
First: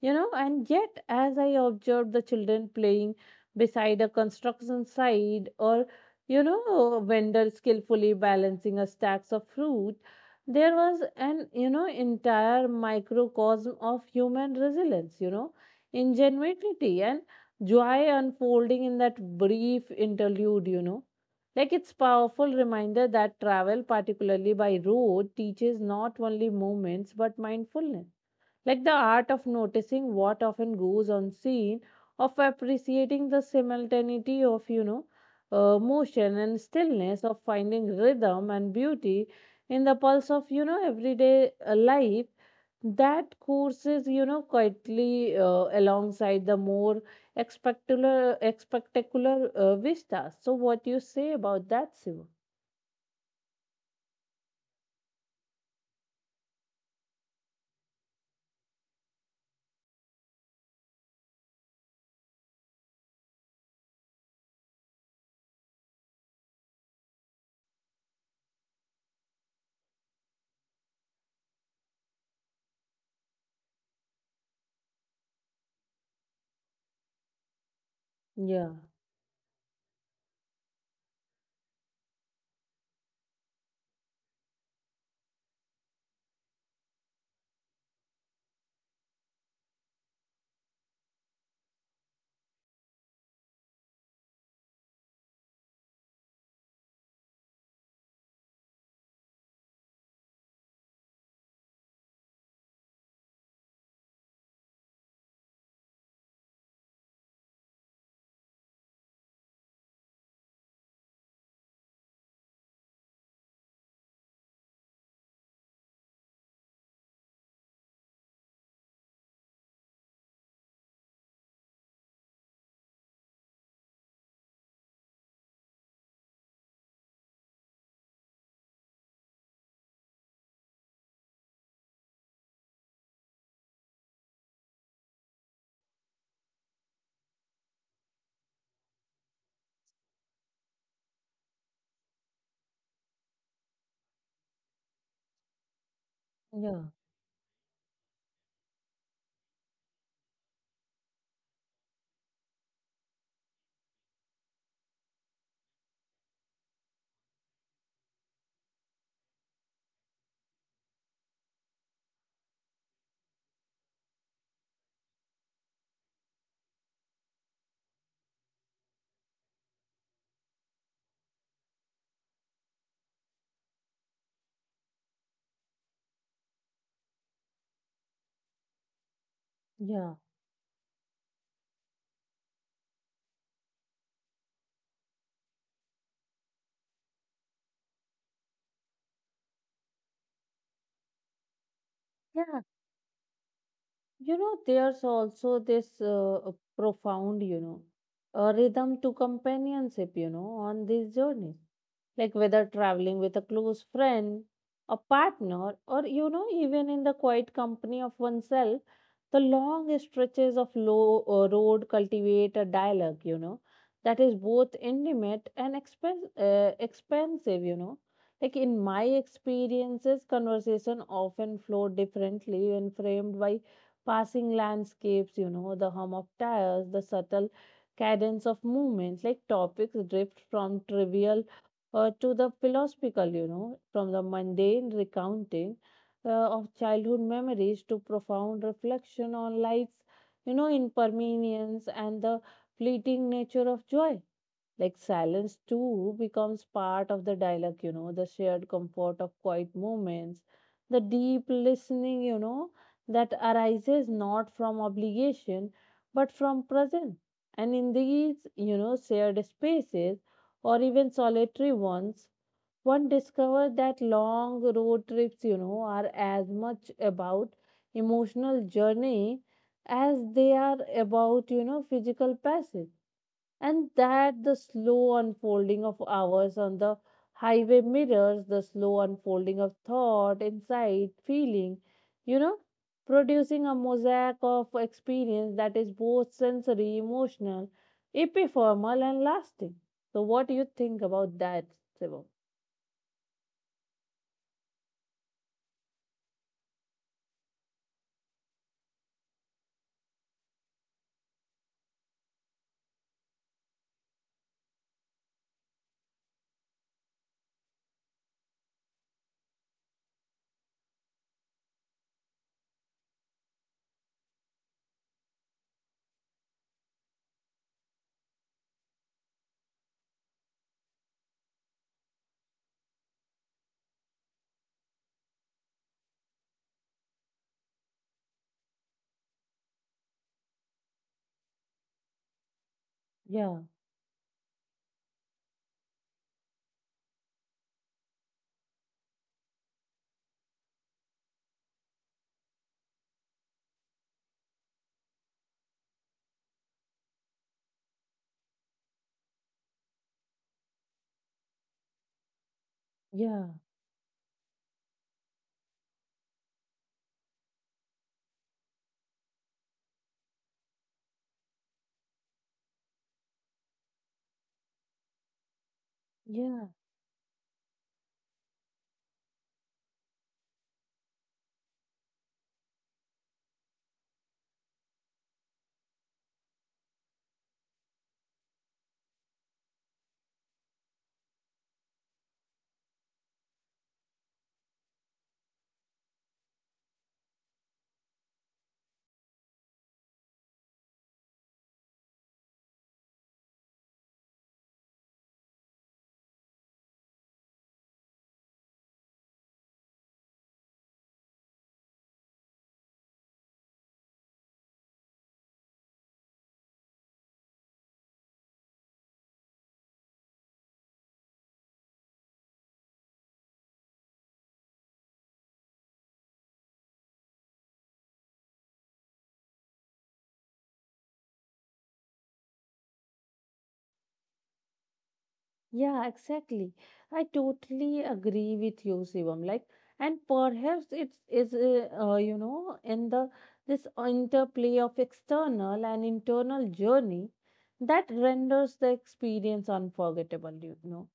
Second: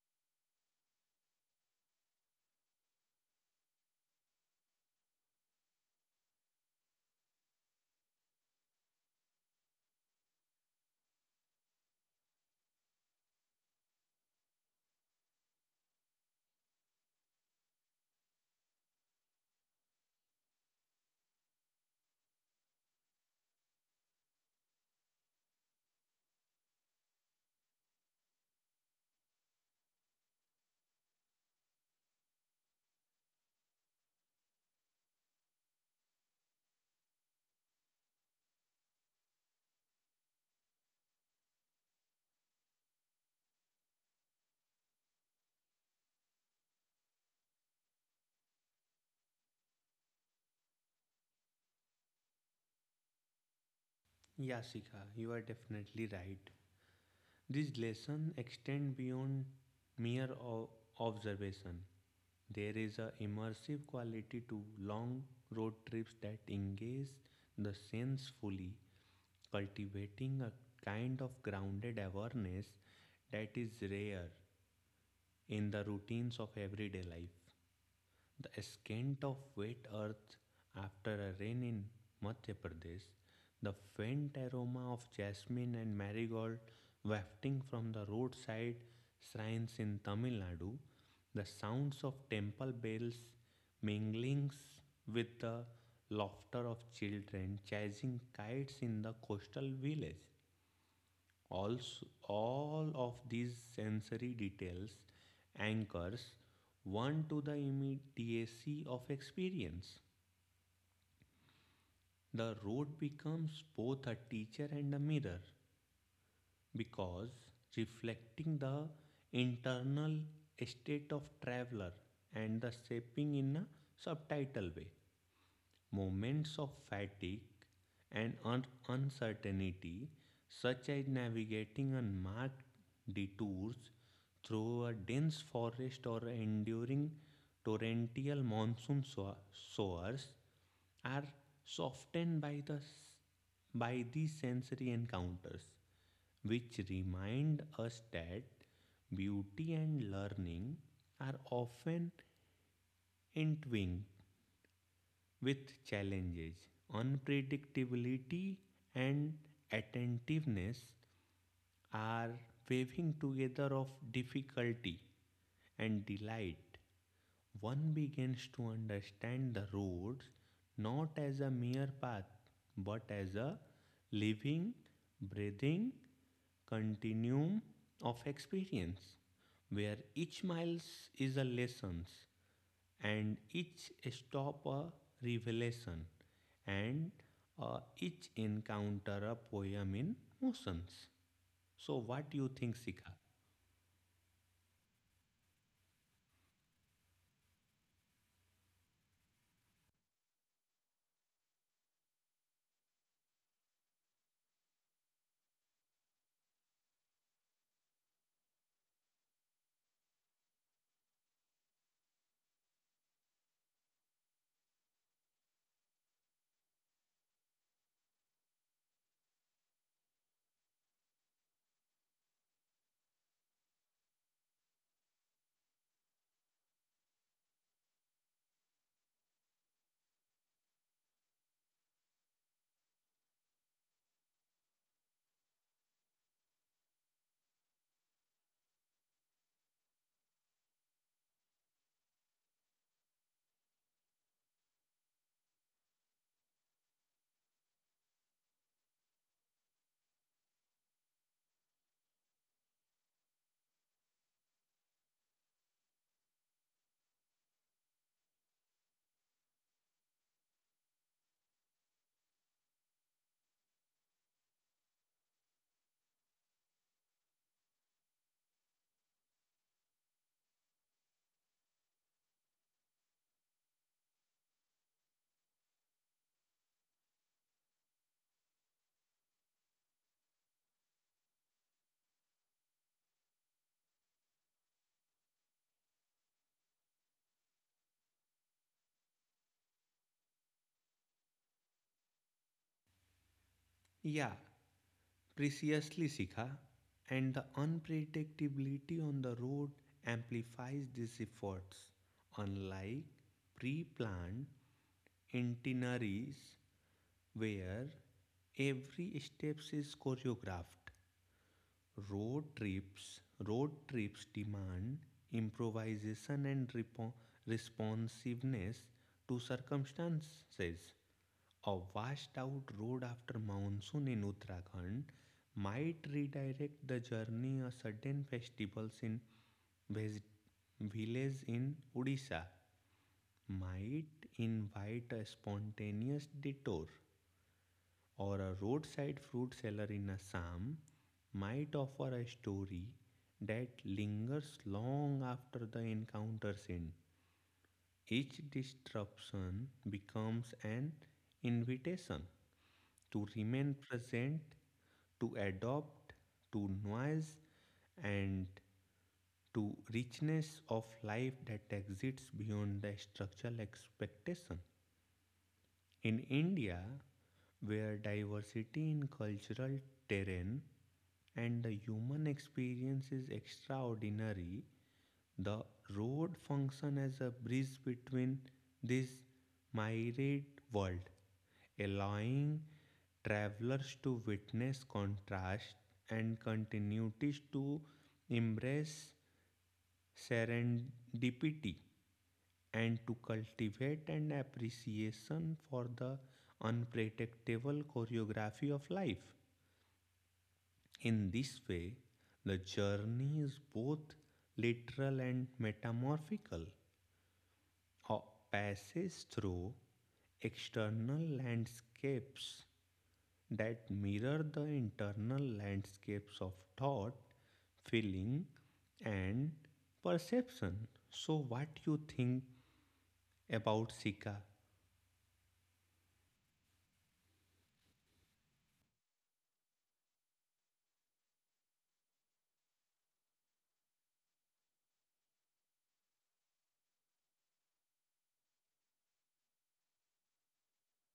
you know, and yet as I observed the children playing beside a construction site or, you know, a vendor skillfully balancing a stacks of fruit, there was an, you know, entire microcosm of human resilience, you know, ingenuity, and joy unfolding in that brief interlude, you know. Like it's powerful reminder that travel, particularly by road, teaches not only movements but mindfulness, like the art of noticing what often goes unseen, of appreciating the simultaneity of, you know, motion and stillness, of finding rhythm and beauty in the pulse of, you know, everyday life that courses, you know, quietly alongside the more spectacular vistas. So what do you say about that, Siva?
Yeah, you are definitely right. These lessons extend beyond mere observation. There is a immersive quality to long road trips that engage the sense fully, cultivating a kind of grounded awareness that is rare in the routines of everyday life. The
Yeah,
scent of wet earth after a rain in Madhya Pradesh, the faint aroma of jasmine and marigold wafting from the roadside shrines in Tamil Nadu, the sounds of temple bells mingling with the laughter of children chasing kites in the coastal village. Also, all of these sensory details anchors one to the immediacy of experience. The road becomes both a teacher and a mirror because reflecting the internal state of traveler and the shaping in a subtitle way. Moments of fatigue and uncertainty, such as navigating unmarked detours through a dense forest or enduring torrential monsoon showers, are softened by these sensory encounters, which
yeah,
remind us that beauty and learning are often entwined with challenges. Unpredictability and attentiveness are weaving together of difficulty and delight. One begins to understand the roads not as a mere path but as a living, breathing continuum of experience where
yeah,
each miles is a lessons and each stop a revelation and each encounter a poem in motions. So what you
yeah.
think, Sikha?
You know, there's also this profound, you know, rhythm to companionship, you know, on this journey, like whether traveling with a close friend, a partner, or, you know, even in the quiet company of oneself, the long stretches of low road cultivate a dialogue, you know, that is both intimate and expensive, you know. Like in my experiences, conversation often flow differently when framed by passing landscapes, you know, the hum of tires, the subtle cadence of movement, like topics drift from trivial to the philosophical, you know, from the mundane recounting of childhood memories to profound reflection on life's, you know, impermanence and the fleeting nature of joy. Like silence too becomes part of the dialogue, you know, the shared comfort of quiet moments, the deep listening, you know, that arises not from obligation but from presence. And in these, you know, shared spaces or even solitary ones, one discovers that long road trips, you know, are as much about emotional journey as they are about, you know, physical passage, and that the slow unfolding of hours on the highway mirrors the slow unfolding of thought, insight, feeling, you know, producing a mosaic of experience that is both sensory, emotional, epipheral, and lasting. So, what do you think about that, Sivam?
Yeah, preciously, Sikha. And the unpredictability on the road amplifies these efforts, unlike pre-planned itineraries where every step is choreographed. Road trips, road trips demand improvisation and responsiveness to circumstances. A washed out road after monsoon in Uttarakhand might redirect the journey, a certain festivals in veg- village in Odisha
Yeah,
might invite a spontaneous detour, or a roadside fruit seller in Assam might offer a story that lingers long after the encounter's end. Each disruption becomes an invitation to
yeah,
remain present, to adopt to noise, and to richness of life that exists beyond the structural expectation. In
yeah.
India, where diversity in cultural terrain and the human experience is extraordinary, the road function as a bridge between this myriad world, allowing travelers to witness contrast and continuities, to embrace serendipity, and to cultivate an appreciation for the unpredictable choreography of life. In this way, the journey is both literal and metamorphical, or passes through external landscapes that mirror the internal landscapes of thought, feeling, and perception. So, what you think about, Sika?
Yeah, exactly. I totally agree with you, Shivam. Like, and perhaps it's is in the this interplay of external and internal journey that renders the experience unforgettable.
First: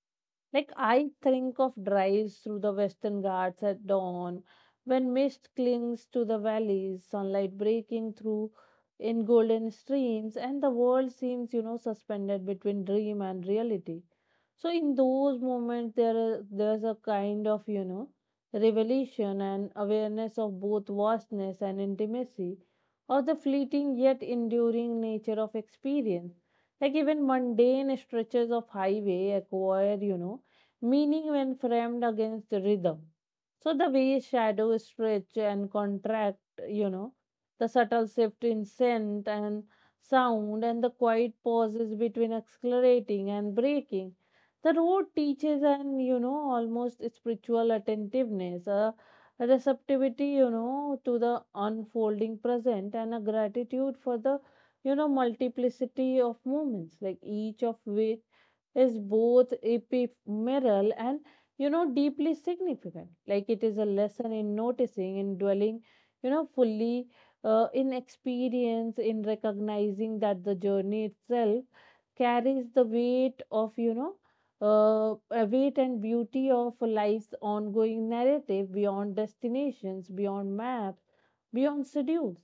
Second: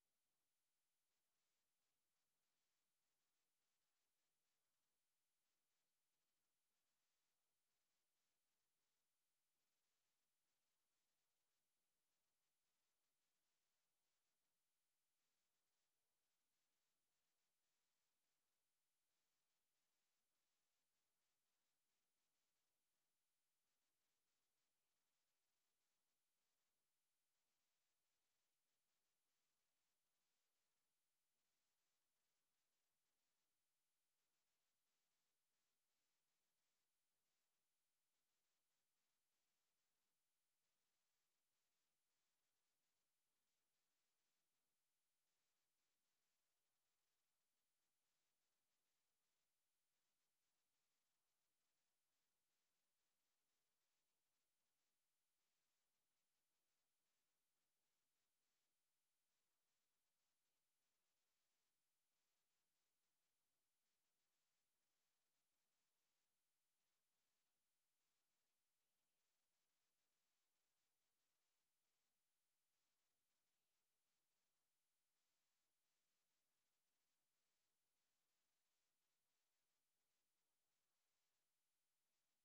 Like I think of drives through the Western Ghats at dawn, when mist clings to the valleys, sunlight breaking through in golden streams, and the world seems, suspended between dream and reality. So in those moments, there's a kind of, revelation and awareness of both vastness and intimacy, of the fleeting yet enduring nature of experience, like even mundane stretches of highway acquire, meaning when framed against the rhythm. So the way shadow stretch and contract, you know, the subtle shift in scent and sound and the quiet pauses between accelerating and breaking. The road teaches an, almost spiritual attentiveness, a receptivity, to the unfolding present and a gratitude for the, multiplicity of moments, like each of which is both ephemeral and deeply significant. Like it is a lesson in noticing, in dwelling fully in experience, in recognizing that the journey itself carries the weight of, a weight and beauty of life's ongoing narrative, beyond destinations, beyond maps, beyond schedules.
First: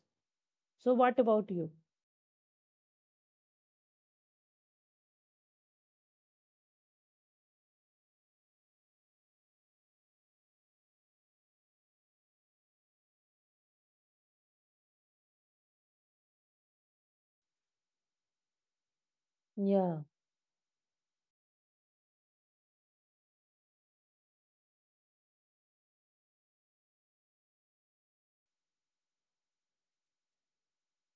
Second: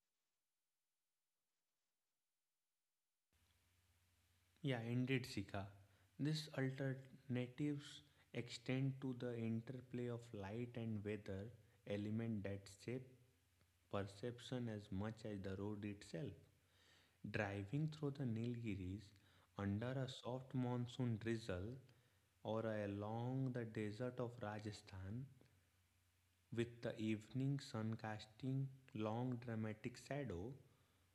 So what about you?
Yeah, indeed, Sika. These alternatives extend to the interplay of light and weather element that shape perception as much as the road itself. Driving through the Nilgiris under
Yeah,
a soft monsoon drizzle, or along the desert of Rajasthan with the evening sun casting long dramatic shadow,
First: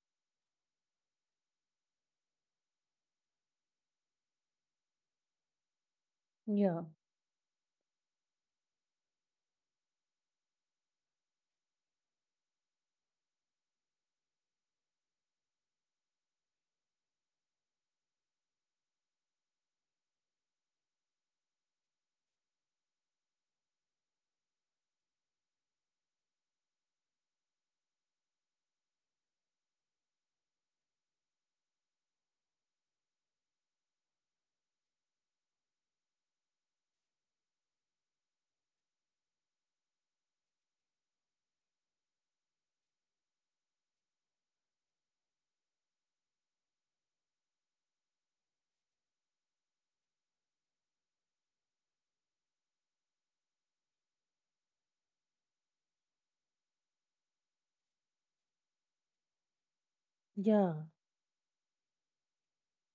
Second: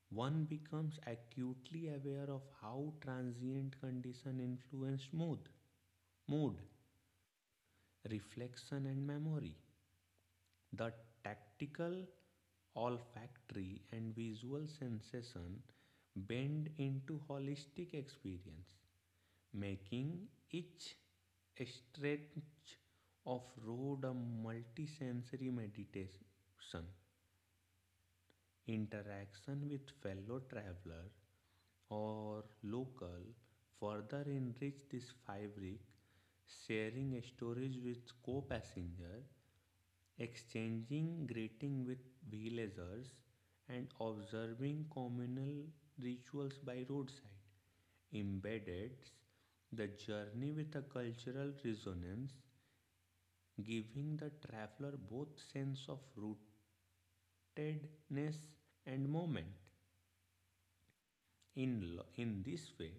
one becomes acutely aware of how transient condition influenced mood,
yeah,
reflection and memory. The tactical, olfactory and visual sensation bend into holistic experience, making each stretch of road a multisensory meditation. Interaction with fellow traveler or local further enrich this fabric, sharing stories with co passenger, exchanging greeting with villagers, and observing communal rituals by roadside. Embedded the journey with a cultural resonance, giving the traveler both sense of rootedness and moment.
yeah,
In this way,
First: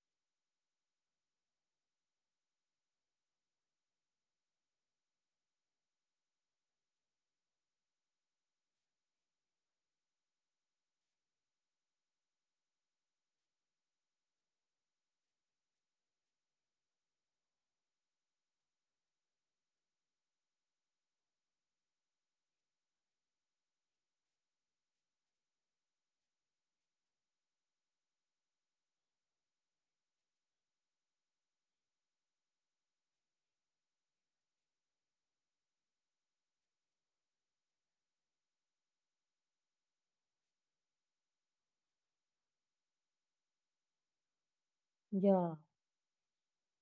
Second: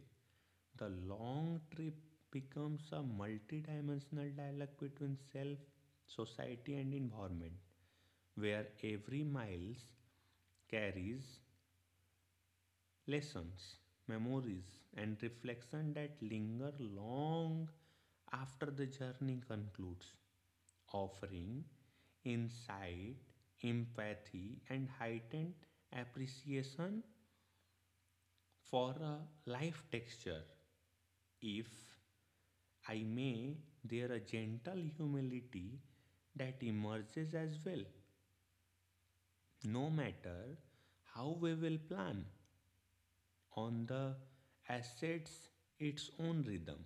the long trip becomes a multidimensional dialogue between self, society, and environment, where every miles carries lessons, memories, and reflection that linger long after the journey concludes, offering insight, empathy, and heightened appreciation for a life texture. If I may, there a gentle humility that emerges as well. No matter how we will plan on the assets
yeah,
its own rhythm,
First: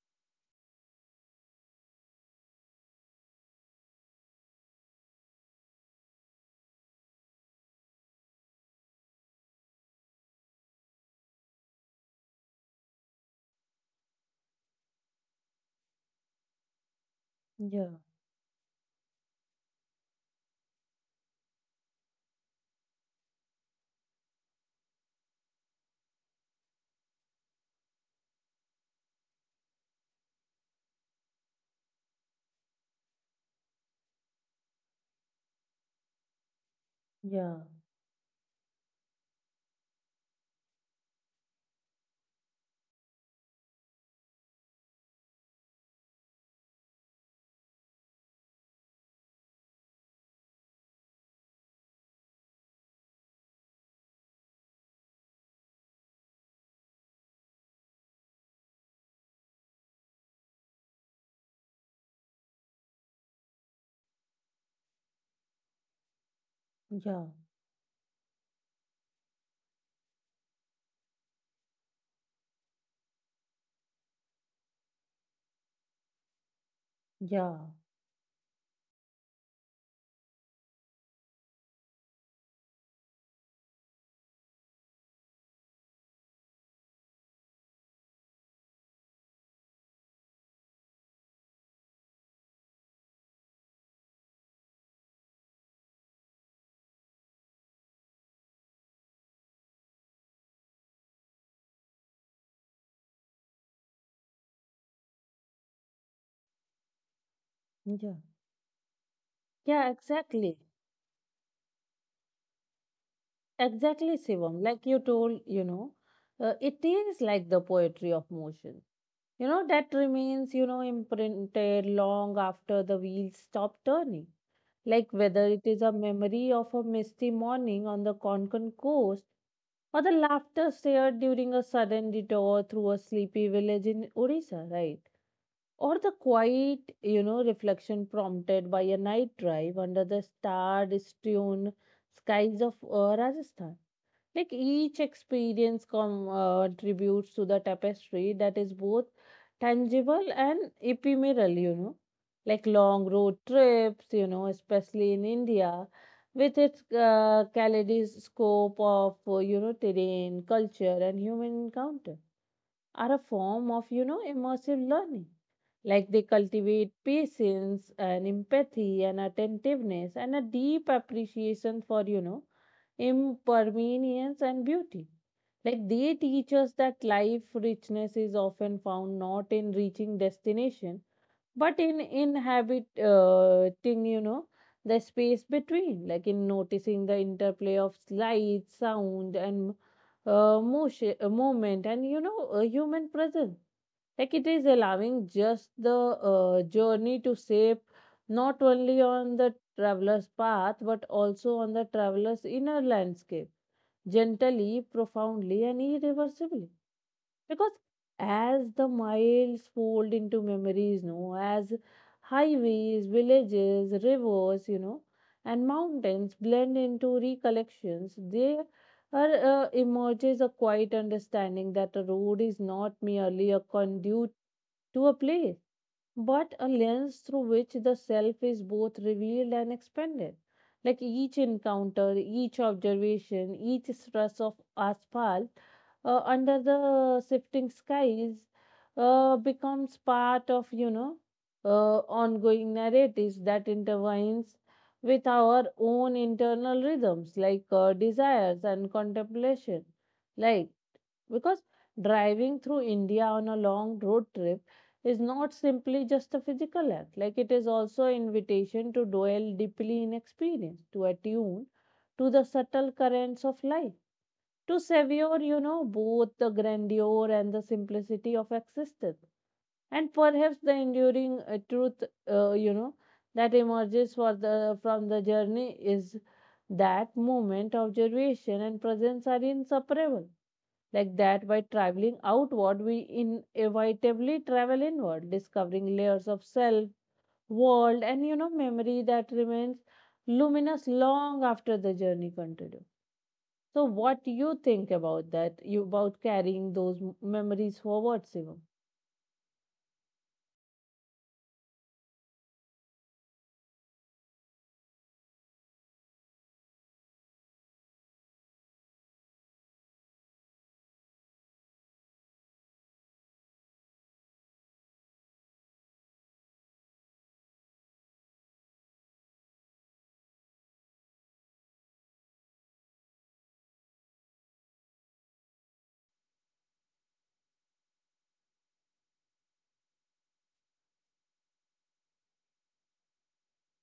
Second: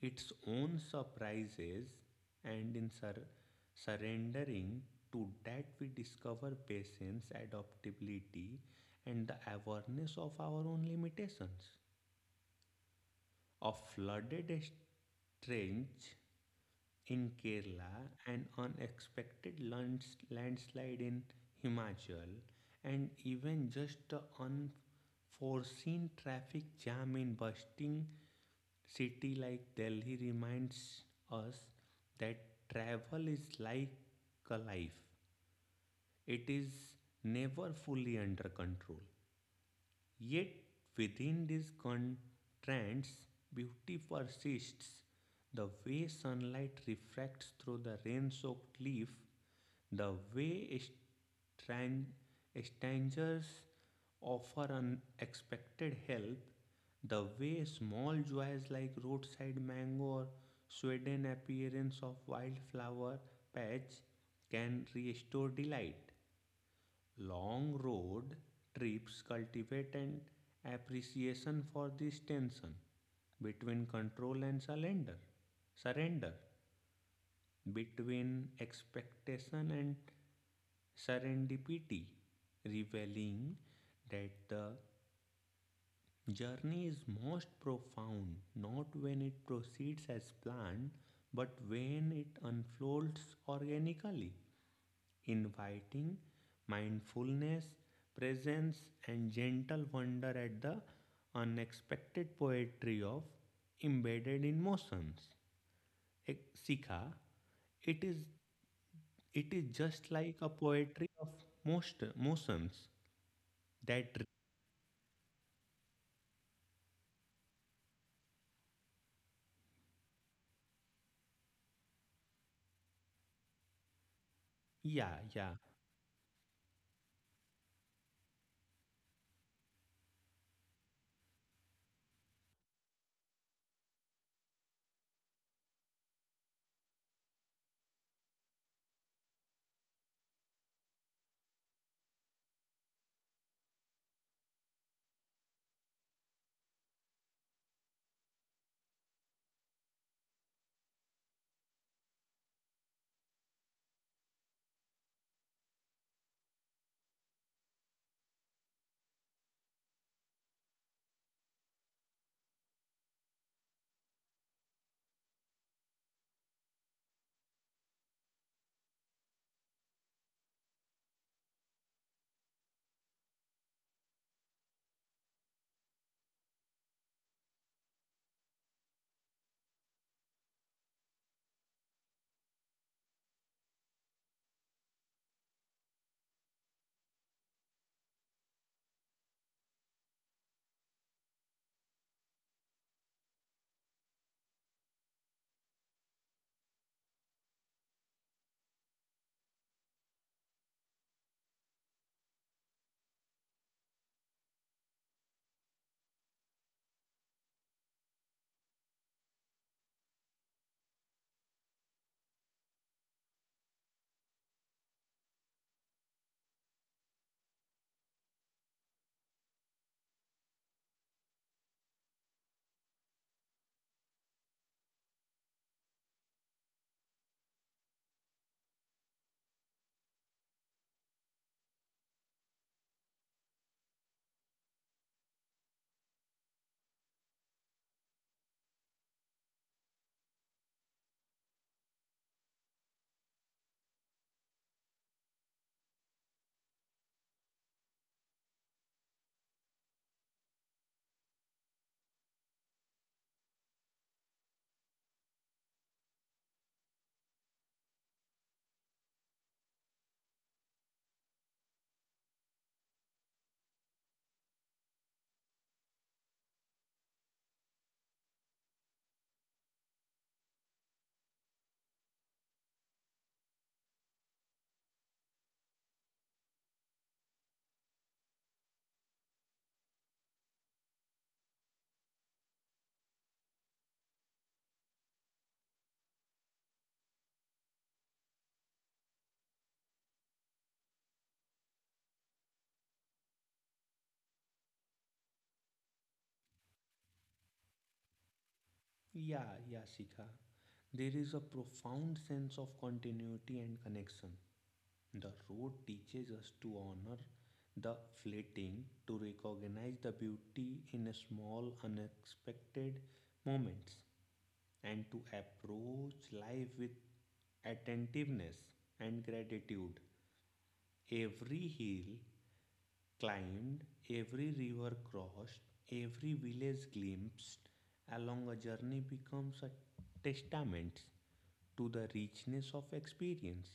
its own surprises, and in surrendering to that we discover patience, adaptability, and the awareness of our own limitations. A flooded strange in
yeah,
Kerala, an unexpected landslide in Himachal, and even just the unforeseen traffic jam in bustling city like Delhi reminds us that travel is like a life. It is
yeah,
never fully under control. Yet within these contrasts, beauty persists. The way sunlight refracts through the rain soaked leaf, the way strangers offer unexpected help, the way small joys like roadside mango or sudden appearance of wildflower patch can restore delight.
yeah.
Long road trips cultivate an appreciation for this tension between control and surrender. Surrender
Yeah,
Between expectation and serendipity, revealing that the journey is most profound not when it proceeds as planned but when it unfolds organically, inviting mindfulness, presence, and gentle wonder at the unexpected poetry of embedded emotions. E- Sikha, it
yeah,
is it is
yeah,
just like
exactly.
a poetry of most motions
Exactly,
that
Shivam. Like you told, it is like the poetry of motion, that remains, imprinted long after the wheels stop turning. Like
yeah
whether it
yeah
is a memory of a misty morning on the Konkan coast, or the laughter shared during a sudden detour through a sleepy village in Odisha, right? Or the quiet, reflection prompted by a night drive under the star strewn skies of Rajasthan. Like each experience contributes to the tapestry that is both tangible and ephemeral, like long road trips, especially in India, with its kaleidoscope of, terrain, culture, and human encounter, are a form of, immersive learning. Like they cultivate patience and empathy and attentiveness and a deep appreciation for, impermanence and beauty. Like they teach us that life richness is often found not in reaching destination, but in inhabiting, you know, the space between, like in noticing the interplay of light, sound, and movement, and human presence, like it is allowing just the journey to shape not only on the traveler's path but also on the traveler's inner landscape, gently, profoundly, and irreversibly. Because as the miles fold into memories, no, as highways, villages, rivers, and mountains blend into recollections, there are emerges a quiet understanding that a road is not merely a conduit to a play, but a lens through which the self is both revealed and expanded. Like each encounter, each observation, each stress of asphalt under the shifting skies becomes part of, uh, ongoing narratives that intertwines with our own internal rhythms, like desires and contemplation. Like, because driving through India on a long road trip is not simply just a physical act, like it is also an invitation to dwell deeply in experience, to attune to the subtle currents of life, to savour, both the grandeur and the simplicity of existence, and perhaps the enduring truth, uh, you know, that emerges for the from the journey is that moment of observation and presence are inseparable. Like that, by traveling outward, we inevitably travel inward, discovering layers of self, world, and memory that remains luminous long after the journey continues. So, what do you think about that? You about carrying those memories forward, Shivam?
yeah yeah, Sikha. There is a profound sense of continuity and connection. The road teaches us to honor the fleeting, to recognize the beauty in small, unexpected moments, and to approach life with attentiveness and gratitude. Every hill climbed, every river crossed, every village glimpsed along a journey becomes a testament to the richness of experience,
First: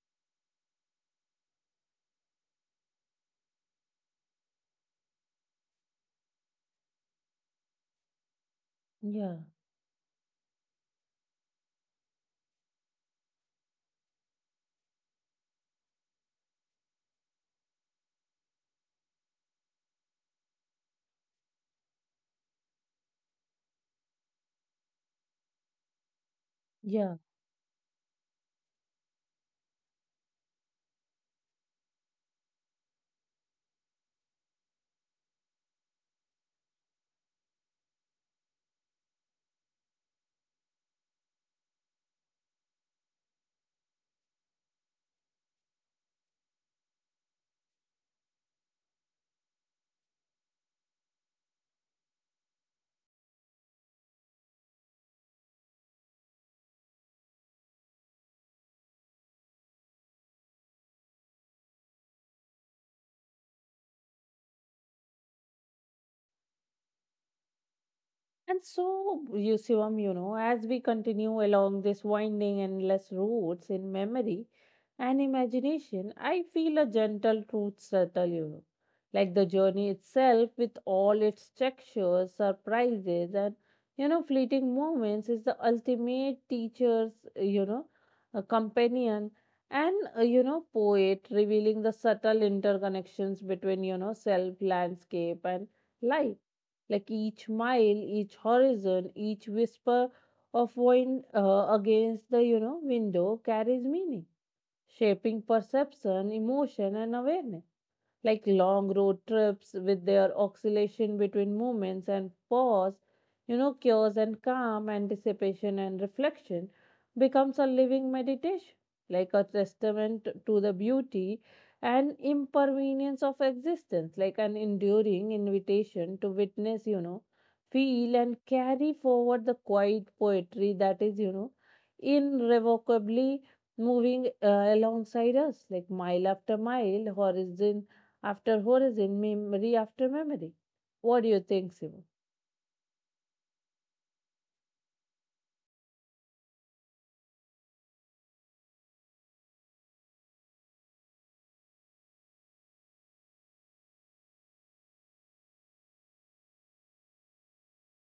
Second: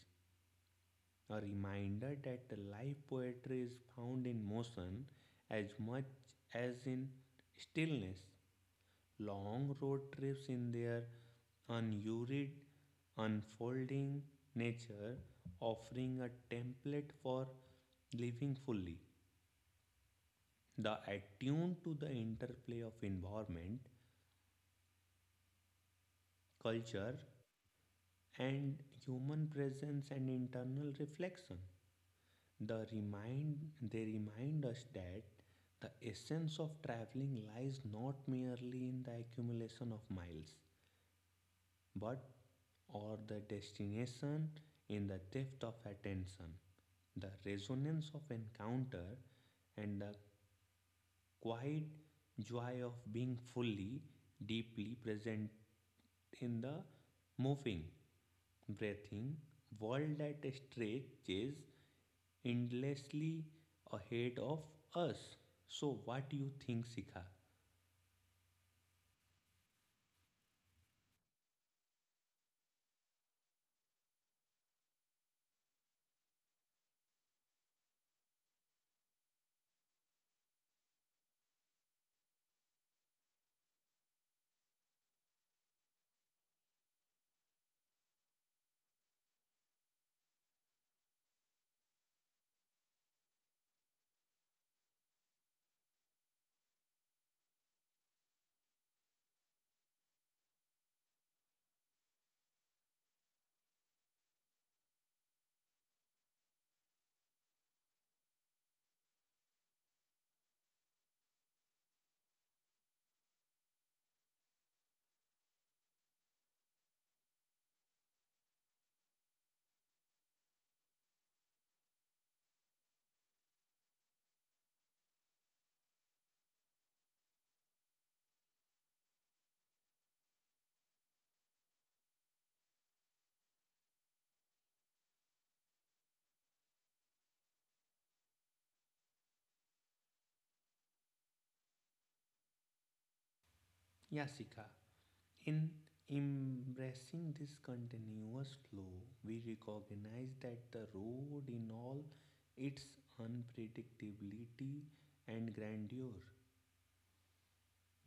a reminder that the live poetry is found in motion as much as in stillness.
Yeah,
Long road trips in their unhurried, unfolding nature, offering a template for living fully. The attuned to the interplay of environment, culture,
yeah.
and human presence and internal reflection. The remind they remind us that the essence of traveling lies not merely in the accumulation of miles, but or the destination in the depth of attention, the resonance of encounter, and the quiet joy of being fully, deeply present in the moving, breathing world that stretches endlessly ahead of us. So, what do you think, Sikha?
And so, Yusivam, as we continue along this winding, endless roads in memory and imagination, I feel a gentle truth settle, like the journey itself, with all its textures, surprises, and, fleeting moments, is the ultimate teacher's, you know, a companion and, poet, revealing the subtle interconnections between, self, landscape, and life, like each mile, each horizon, each whisper of wind against the window carries meaning, shaping perception, emotion, and awareness. Like long road trips, with their oscillation between movements and pause, cures and calm, anticipation and reflection, becomes a living meditation, like a testament to the beauty and impermanence of existence, like an enduring invitation to witness, feel and carry forward the quiet poetry that is, irrevocably moving alongside us, like mile after mile, horizon after horizon, memory after memory. What do you think, Siva?
Yeah, Sikha. In embracing this continuous flow, we recognize that the road, in all its unpredictability and grandeur,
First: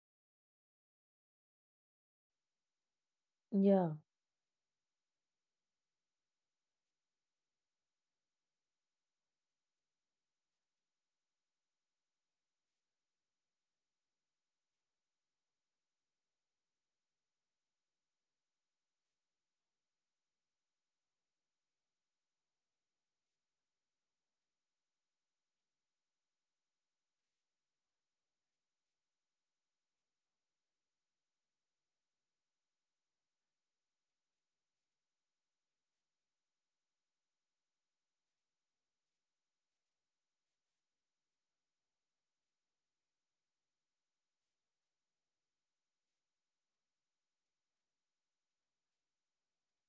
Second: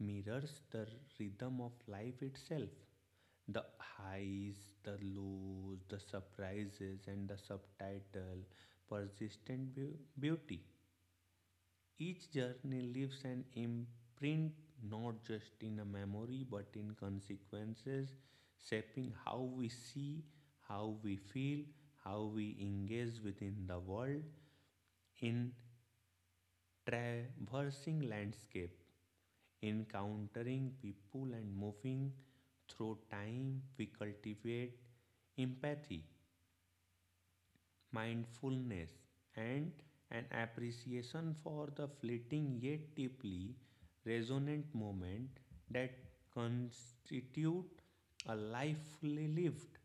mirrors the rhythm of life itself. The
Yeah,
highs, the lows, the surprises, and the subtitle persistent beauty. Each journey leaves an imprint not just in a memory but in consequences, shaping how we see, how we feel, how we engage within the world. In traversing landscape, encountering people, and moving through time, we cultivate empathy, mindfulness, and an appreciation for the fleeting yet deeply resonant moment that constitute a life fully lived.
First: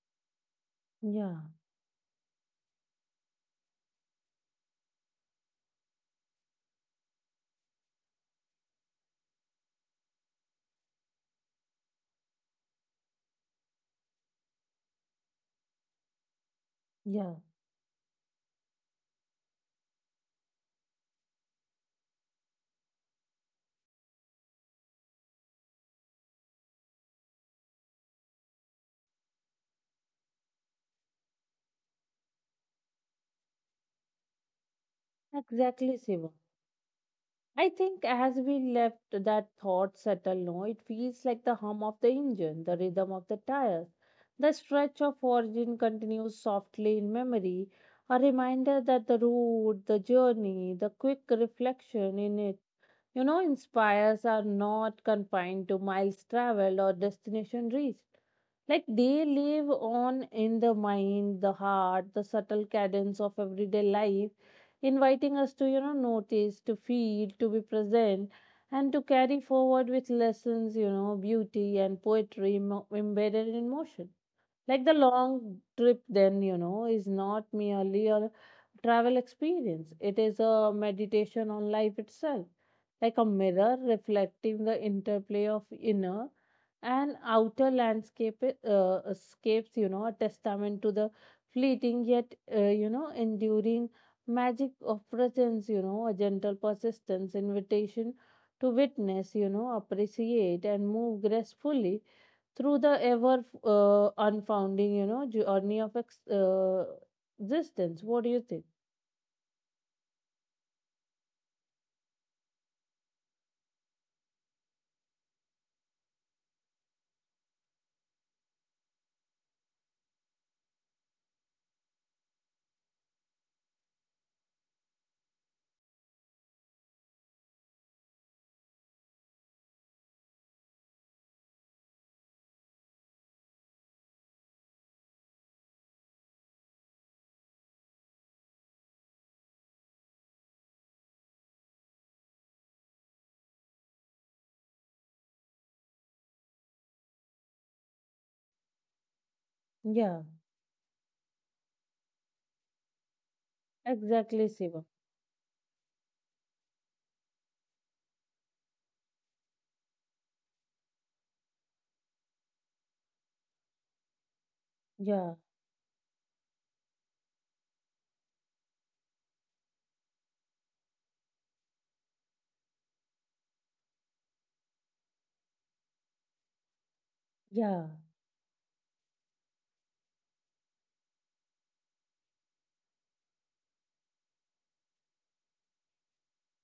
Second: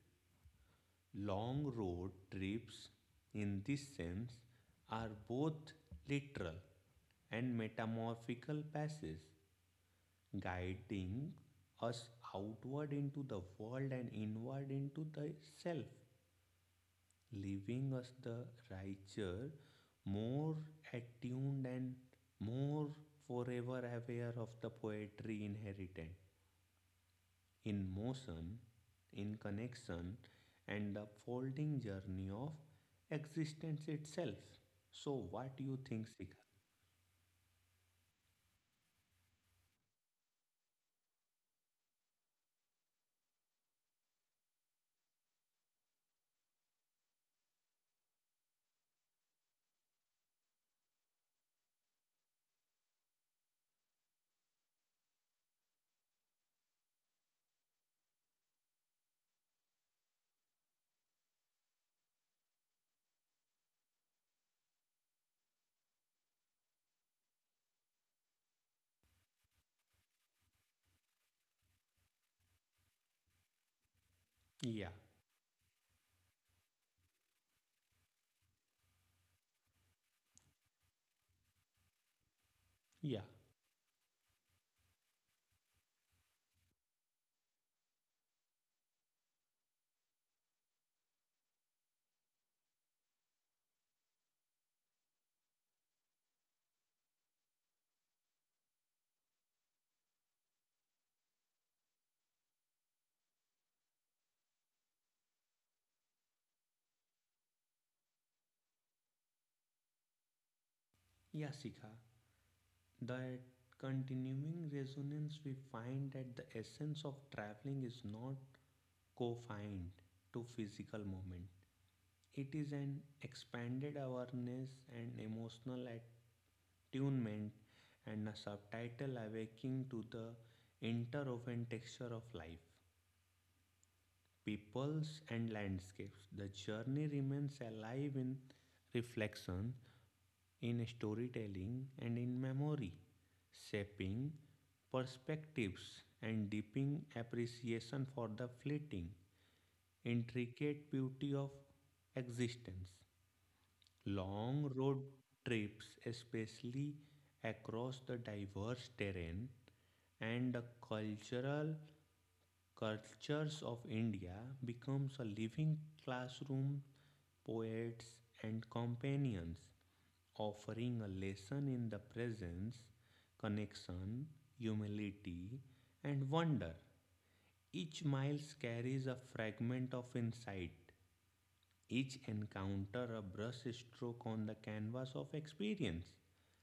yeah,
Long road trips, in this sense, are both literal and metamorphical passes, guiding us outward into the world and inward into the self,
yeah.
leaving us the writer more attuned and more forever aware of the poetry inherited in motion, in connection, and the folding journey of existence itself. So, what do you
Exactly,
think,
Siva.
Sikha?
I think as we left that thought settle now, it feels like the hum of the engine, the rhythm of the tires. The stretch of origin continues softly in memory, a reminder that the road, the journey, the quick reflection in it, inspires are not confined to miles traveled or destination reached. Like they live on in the mind, the heart, the subtle cadence of everyday life, inviting us to, notice, to feel, to be present, and to carry forward with lessons, beauty and poetry embedded in motion. Like
Yeah,
the long trip, then, is not merely a travel experience, it is a meditation on life itself, like
yeah,
a mirror reflecting the interplay of inner and outer landscape escapes, a testament to the fleeting yet, enduring magic of presence, a gentle persistence, invitation to witness, appreciate and move gracefully through the ever unfounding, journey of existence. What do you think?
yeah, Sikha. That continuing resonance we find that the essence of traveling is not confined to physical moment. It is an expanded awareness and emotional attunement, and a subtitle awakening to the interwoven texture of life, peoples, and landscapes. The journey remains alive in reflection, in storytelling, and in memory, shaping perspectives and deepening appreciation for the fleeting,
Yeah,
intricate beauty of existence.
exactly,
Long
Siva.
road trips, especially across the diverse terrain and the cultural cultures of India, becomes a
Yeah,
living classroom, poets and companions, offering a lesson in the presence, connection, humility, and wonder.
yeah,
Each miles carries a fragment of insight, each encounter a brush stroke on the canvas of experience,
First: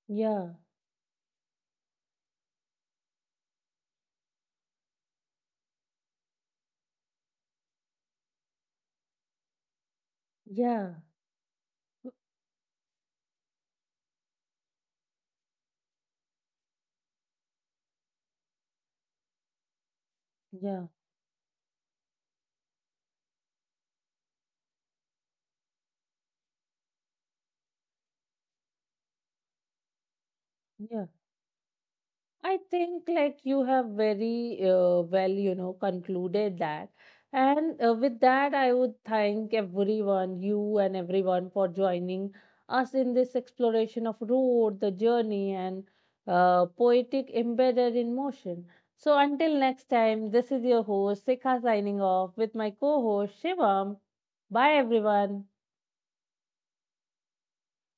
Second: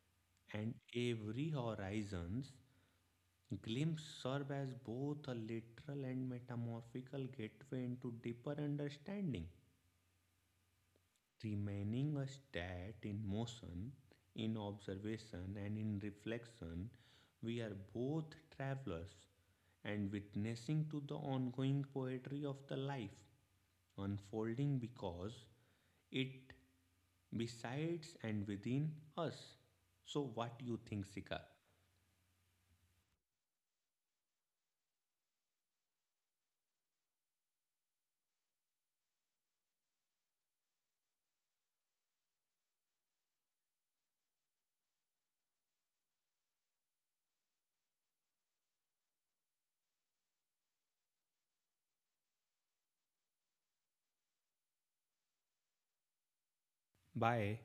yeah,
and every horizon's glimpse serve as both a literal and metamorphical gateway into deeper understanding,
yeah,
remaining a stat in motion, in observation, and in reflection. We are both travelers and
yeah,
witnessing to the ongoing poetry of the life unfolding because it besides and within us. So, what you
yeah.
think, Sika?
I think like you have very well, concluded that. And with that, I would thank everyone, you and everyone for joining us in this exploration of road, the journey and poetic embedded in motion. So until next time, this is your host, Sikha signing off with my co-host, Shivam. Bye, everyone.
Bye.